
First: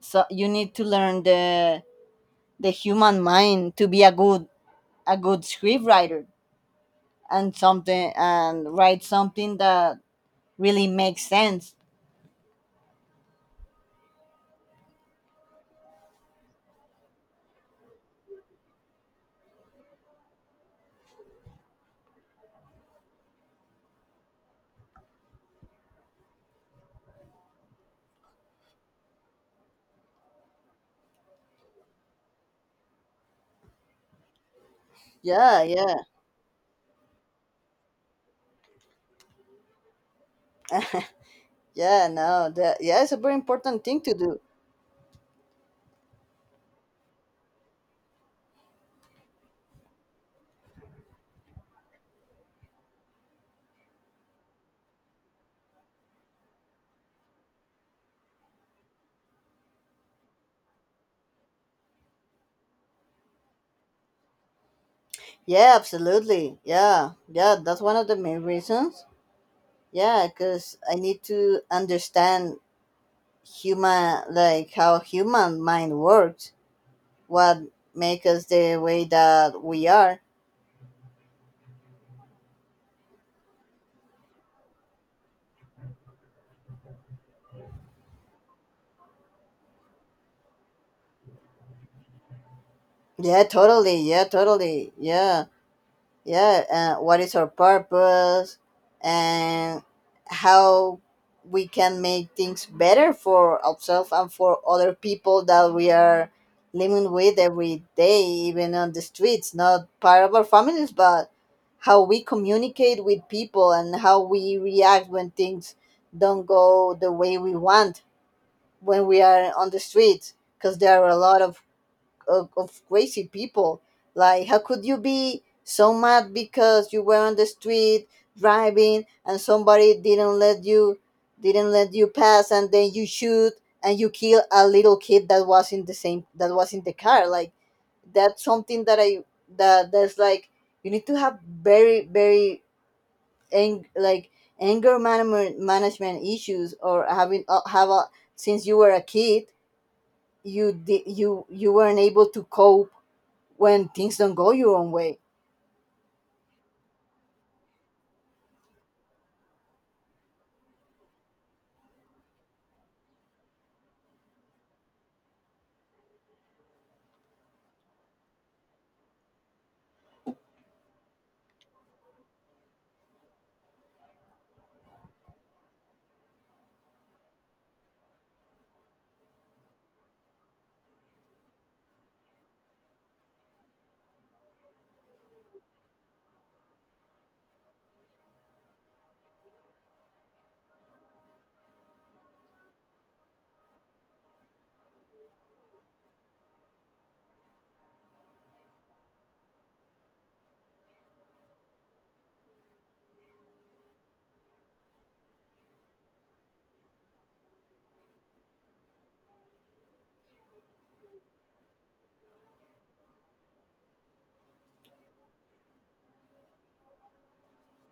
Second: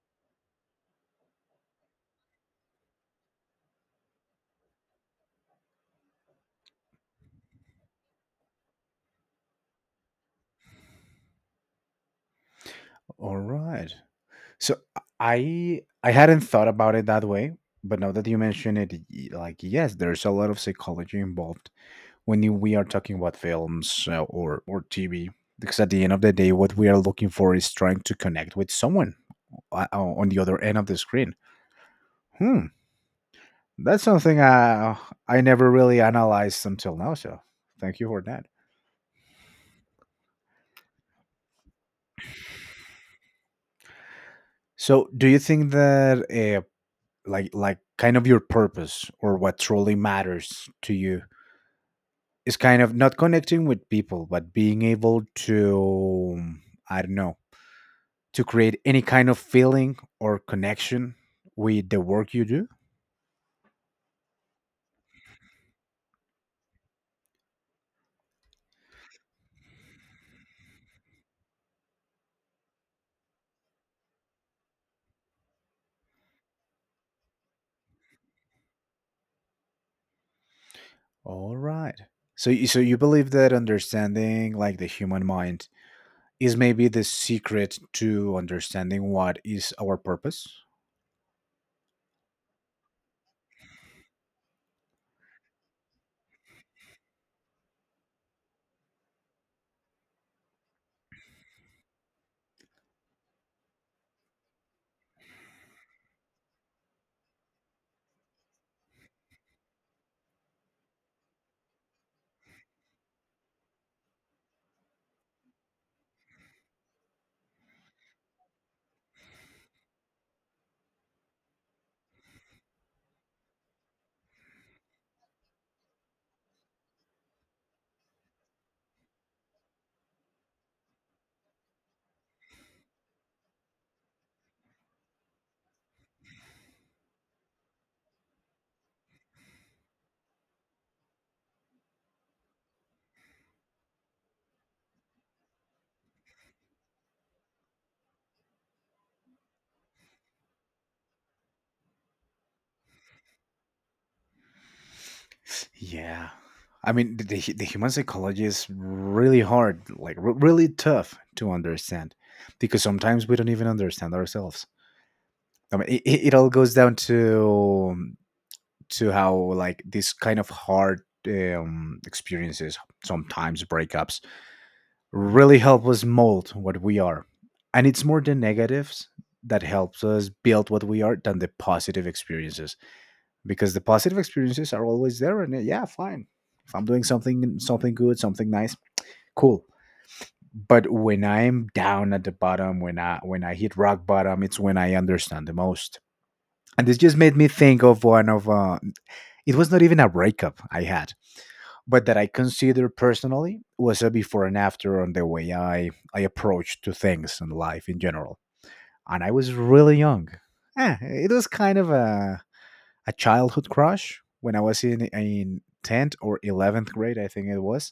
Speaker 2: so, you need to learn the human mind to be a good script writer, and something, and write something that really makes sense.
Speaker 1: All right, so I hadn't thought about it that way, but now that you mention it, like yes, there's a lot of psychology involved when we are talking about films or TV. Because at the end of the day, what we are looking for is trying to connect with someone on the other end of the screen. Hmm, that's something I
Speaker 2: Yeah,
Speaker 1: never
Speaker 2: yeah.
Speaker 1: really analyzed until now. So thank you for that.
Speaker 2: Yeah, no, that, yeah, it's a very important thing to do.
Speaker 1: So do you think that kind of your purpose or what truly matters to you is kind of not connecting with people, but being able to, I don't know, to create any kind of feeling or connection with the work you do?
Speaker 2: Yeah, absolutely. Yeah. Yeah, that's one of the main reasons. Yeah, because I need to understand human, like how human mind works, what make us the way that we are.
Speaker 1: All right. So, so you believe that understanding like the human mind is maybe the secret to understanding what is our purpose?
Speaker 2: Yeah, totally. Yeah, totally. Yeah. Yeah what is our purpose, and how we can make things better for ourselves and for other people that we are living with every day, even on the streets, not part of our families, but how we communicate with people and how we react when things don't go the way we want, when we are on the streets, because there are a lot of crazy people. Like, how could you be so mad because you were on the street driving and somebody didn't let you pass, and then you shoot and you kill a little kid that was in the same that was in the car? Like, that's something that I, that that's like, you need to have very, very like, anger management issues, or having, have a since you were a kid, you weren't able to cope when things don't go your own way.
Speaker 1: Yeah. I mean, the human psychology is really hard, like really tough to understand because sometimes we don't even understand ourselves. I mean, it all goes down to how like this kind of hard experiences, sometimes breakups, really help us mold what we are. And it's more the negatives that helps us build what we are than the positive experiences, because the positive experiences are always there and yeah, fine, if I'm doing something, something good, something nice, cool. But when I'm down at the bottom, when I hit rock bottom, it's when I understand the most. And this just made me think of one of it was not even a breakup I had, but that I consider personally was a before and after on the way I approached to things and life in general. And I was really young. Eh, it was kind of a childhood crush when I was in tenth or 11th grade, I think it was.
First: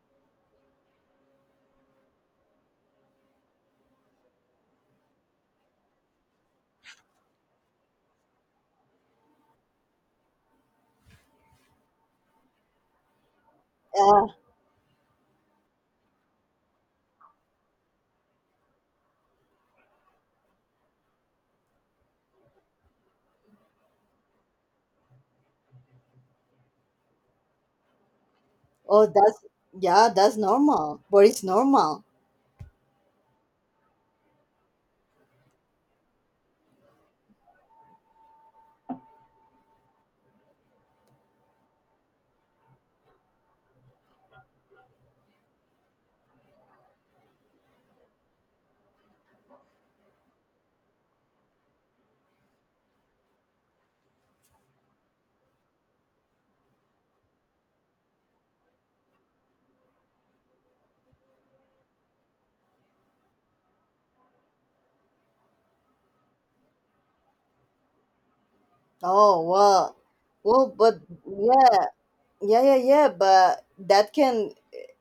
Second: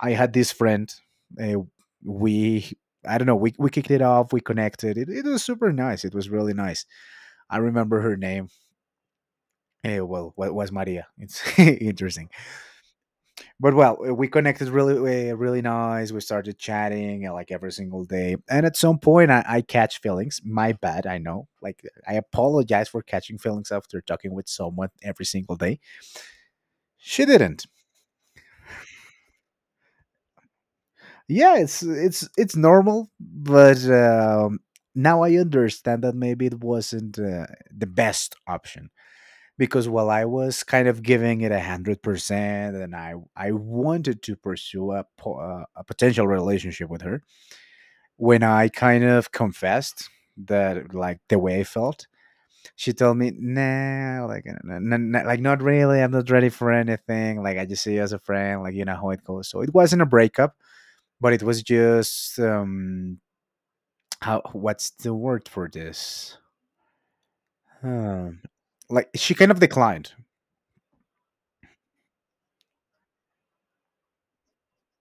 Speaker 1: I had this friend. Uh, we I don't know. We kicked it off. We connected. It was super nice. It was really nice. I remember her name. Eh, well, what was Maria? It's interesting. But well,
Speaker 2: Uh,
Speaker 1: we connected really really nice. We started chatting like every single day, and at some point, I catch feelings. My bad, I know, like, I apologize for catching feelings after talking with someone every single day. She didn't.
Speaker 2: oh, that's yeah, that's normal. But it's
Speaker 1: Yeah,
Speaker 2: normal.
Speaker 1: it's normal, but now I understand that maybe it wasn't the best option, because while I was kind of giving it 100% and I wanted to pursue a potential relationship with her. When I kind of confessed that like the way I felt, she told me, "Nah, like like not really. I'm not ready for anything. Like I just see you as a friend. Like you know how it goes." So it wasn't a breakup, but it was just how, what's the word for this? Um, like she
Speaker 2: Oh,
Speaker 1: kind of
Speaker 2: well,
Speaker 1: declined.
Speaker 2: but, yeah, yeah, yeah, yeah. But that can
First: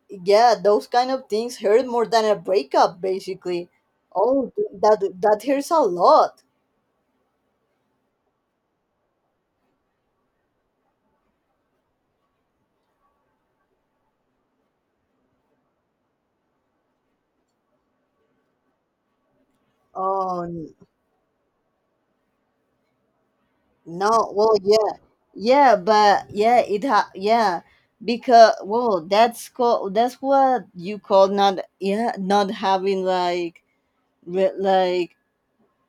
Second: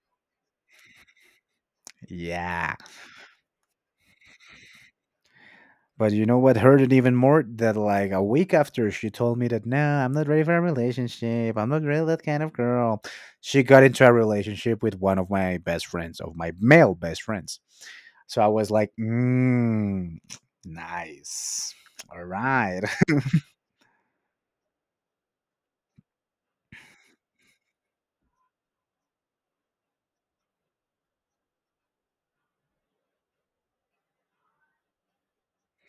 Speaker 2: yeah, those kind of things hurt more than a
Speaker 1: Yeah.
Speaker 2: breakup, basically. Oh, that hurts a
Speaker 1: But you know
Speaker 2: lot.
Speaker 1: what hurt it even more? That like a week after she told me that, nah, I'm not ready for a relationship, I'm not really that kind of girl. She got into a relationship with one of my best friends, of my male best friends. So I was like, mm,
Speaker 2: Oh,
Speaker 1: nice. All right.
Speaker 2: no, well, yeah, yeah, but yeah, it ha yeah. Because, well, that's called, that's what you call, not, yeah, not having, like, like,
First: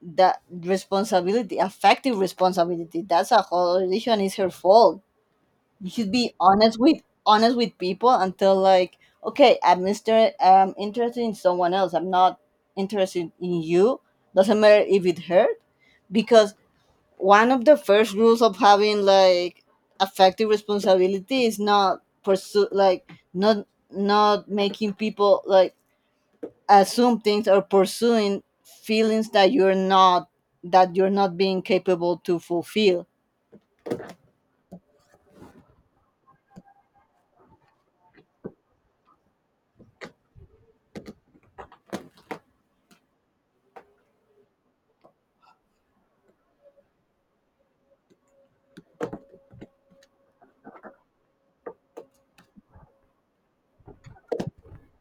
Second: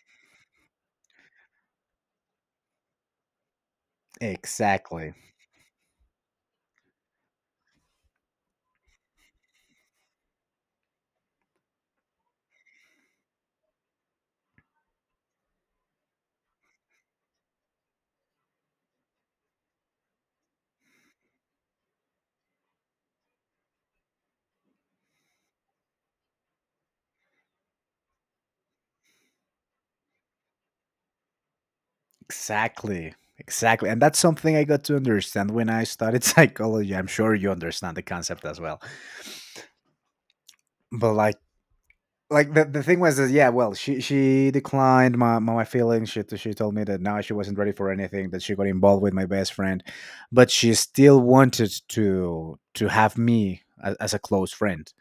Speaker 2: that responsibility, affective responsibility. That's a whole decision. It's her fault.
Speaker 1: Exactly.
Speaker 2: You should be honest with, people until, like, okay, I'm Mister. I'm interested in someone else. I'm not interested in you. Doesn't matter if it hurt, because one of the first rules of having, like, affective responsibility, is not pursue, like, not making people, like, assume things, or pursuing feelings that you're not being capable to fulfill.
Speaker 1: Exactly. And that's something I got to understand when I studied psychology. I'm sure you understand the concept as well. But like the thing was is, yeah, well, she declined my my feelings. She told me that now she wasn't ready for anything, that she got involved with my best friend, but she still wanted to have me as, a close friend.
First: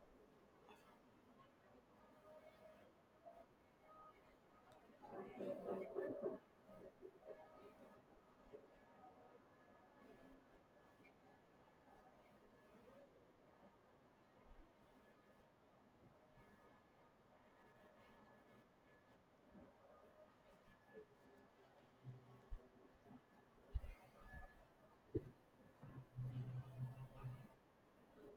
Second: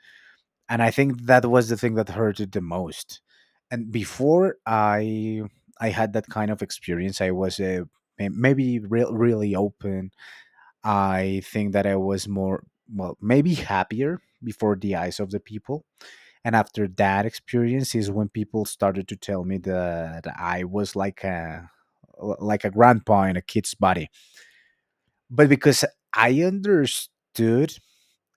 Speaker 1: And I think that was the thing that hurted the most. And before I had that kind of experience, I was a maybe really open. I think that I was more, well, maybe happier before the eyes of the people. And after that experience is when people started to tell me that I was like a, like a grandpa in a kid's body. But because I understood,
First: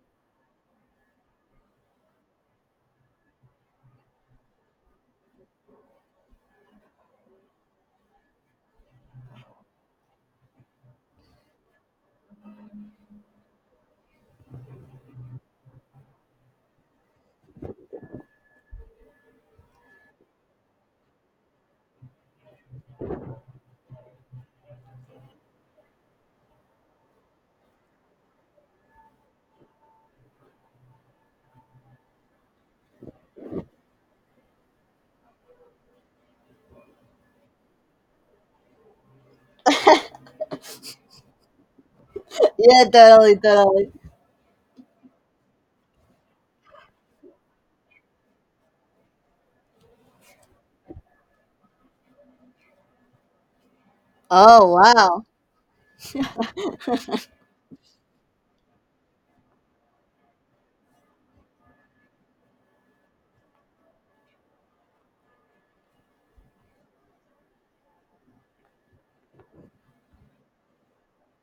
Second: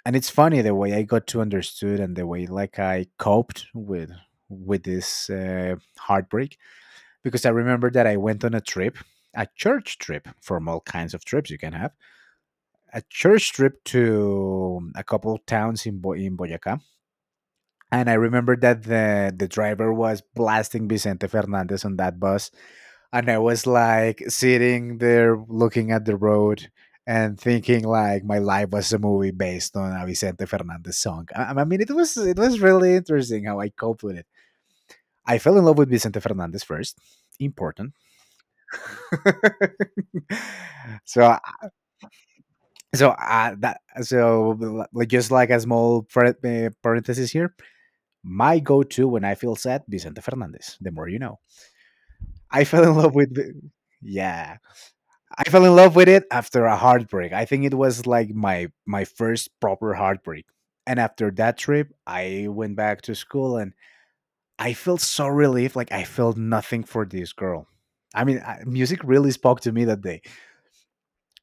Speaker 1: and it's funny the way I got to understood and the way like I coped with this heartbreak, because I remember that I went on a trip, a church trip, from all kinds of trips you can have, a church trip to a couple of towns in Boyacá. And I remember that the driver was blasting Vicente Fernandez on that bus, and I was like sitting there looking at the road and thinking like my life was a movie based on a Vicente Fernandez song. I mean, it was really interesting how I coped with it. I fell in love with Vicente Fernandez first. Important. so uh,
Speaker 2: Yeah,
Speaker 1: so
Speaker 2: totally,
Speaker 1: uh, that,
Speaker 2: totally.
Speaker 1: so like just like a small parenthesis here. My go-to when I feel sad, Vicente Fernandez. The more you know. I fell in love with the- yeah.
Speaker 2: Oh wow,
Speaker 1: I fell in love with it after a heartbreak. I think it was like my first proper heartbreak. And after that trip, I went back to school and I felt so relieved, like I felt nothing for this girl. I mean, music really spoke to me that day,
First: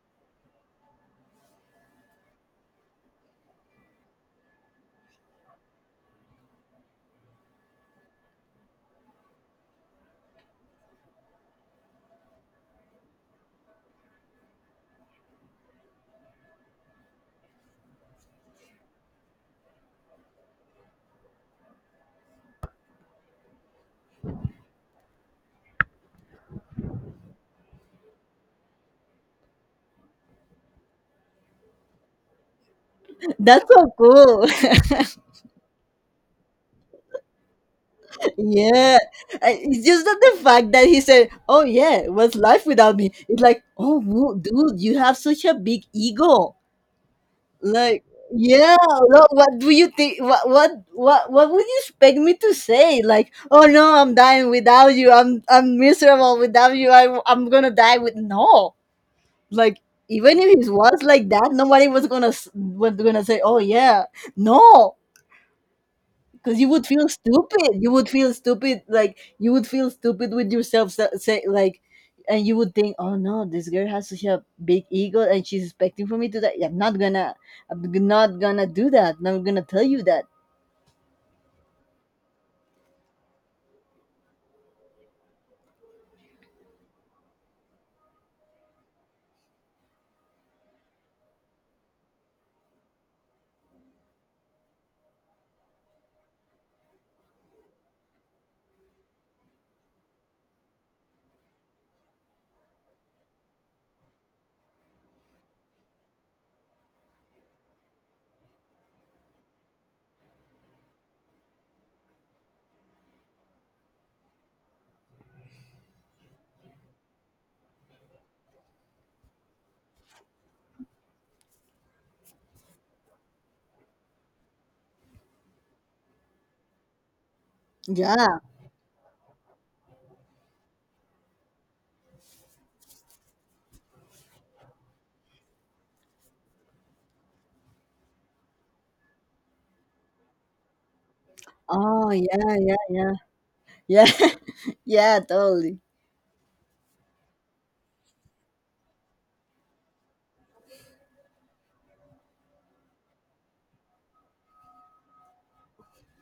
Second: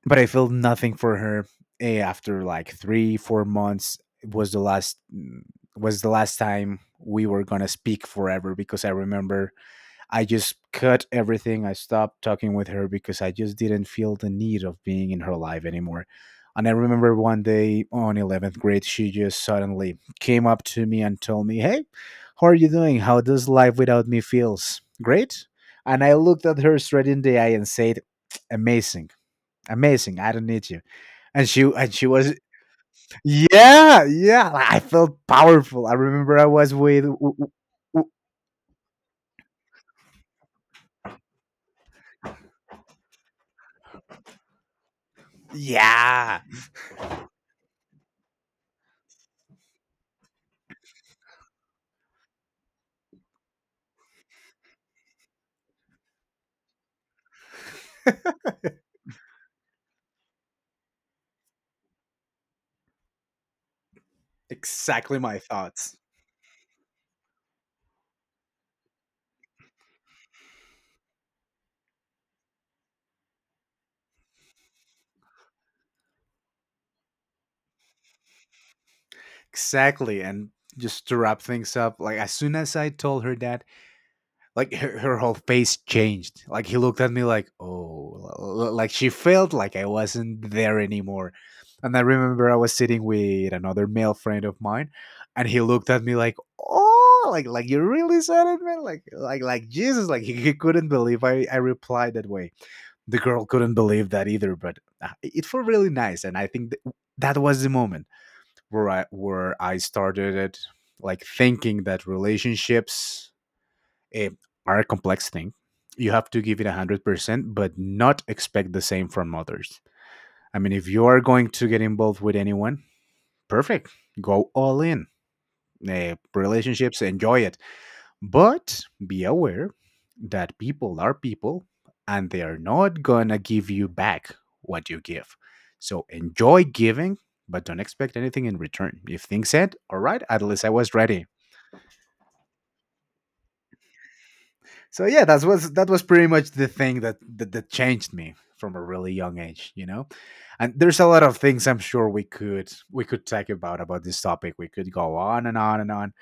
Speaker 1: but I felt nothing for her after like 3 4 months was the last time we were going to speak forever, because I remember I just cut everything. I stopped talking with her because I just didn't feel the need of being in her life anymore. And I remember one day on 11th grade, she just suddenly came up to me and told me, hey, how are you doing? How does life without me feels? Great. And I looked at her straight in the eye and said, amazing. Amazing. I don't need you. And she was
Speaker 2: that's so
Speaker 1: yeah,
Speaker 2: cool.
Speaker 1: yeah. Like, I felt powerful. I remember I was with w-
Speaker 2: Yeah, it's just that the fact that he said, "Oh yeah, what's life without me?" It's like, dude, you have such a big
Speaker 1: yeah,
Speaker 2: ego. Like, yeah, what do you think, what would you expect me to say, like, oh no, I'm dying without you, I'm miserable without you, I'm gonna die with no, like, even if it was like that, nobody was was gonna say, oh yeah, no.
Speaker 1: exactly my thoughts.
Speaker 2: Because you would feel stupid, you would feel stupid, like, you would feel stupid with yourself, say, like. And you would think, oh no, this girl has such a big ego, and she's expecting for me to, that, I'm not gonna do that, I'm not gonna tell you
Speaker 1: Exactly.
Speaker 2: that.
Speaker 1: And just to wrap things up, like as soon as I told her that, like her, her whole face changed. Like he looked at me like, oh, like she felt like I wasn't there anymore. And I remember I was sitting with another male friend of mine, and he looked at me like, oh, like you really said it, man. Like Jesus, like he couldn't believe I replied that way. The girl couldn't believe that either, but it felt really nice, and I think that was the moment where I started it, like thinking that relationships eh, are a complex thing. You have to give it 100%, but not expect the same from others. I mean, if you are going to get involved with anyone, perfect, go all in. Eh, relationships, enjoy it,
Speaker 2: Yeah.
Speaker 1: but be aware that people are people, and they are not gonna give you back what you give. So enjoy giving, but don't expect anything in return. If things said all right, at least I was ready.
Speaker 2: Oh yeah, yeah, yeah, yeah.
Speaker 1: So
Speaker 2: Yeah,
Speaker 1: yeah,
Speaker 2: totally.
Speaker 1: that was pretty much the thing that that changed me from a really young age, you know? And there's a lot of things I'm sure we could talk about this topic. We could go on and on and on.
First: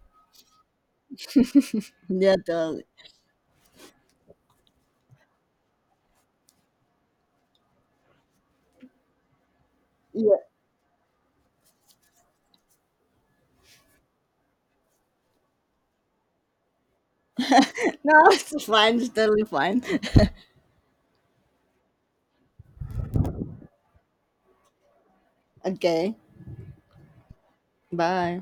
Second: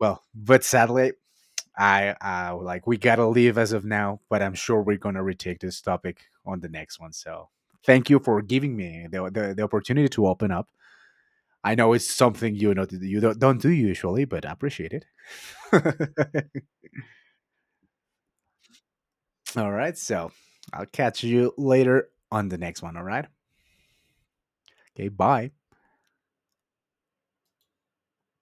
Speaker 1: Well, but sadly, I
Speaker 2: Yeah, totally.
Speaker 1: like we gotta leave as of now, but I'm sure we're gonna retake this topic on the next one. So thank you for giving me the the opportunity to
Speaker 2: Yeah.
Speaker 1: open up. I know it's something, you know, you don't do usually, but I appreciate it.
Speaker 2: No, it's fine, it's totally
Speaker 1: All
Speaker 2: fine.
Speaker 1: right, so I'll catch you later on the next one. All right, okay, bye.
Speaker 2: Okay. Bye.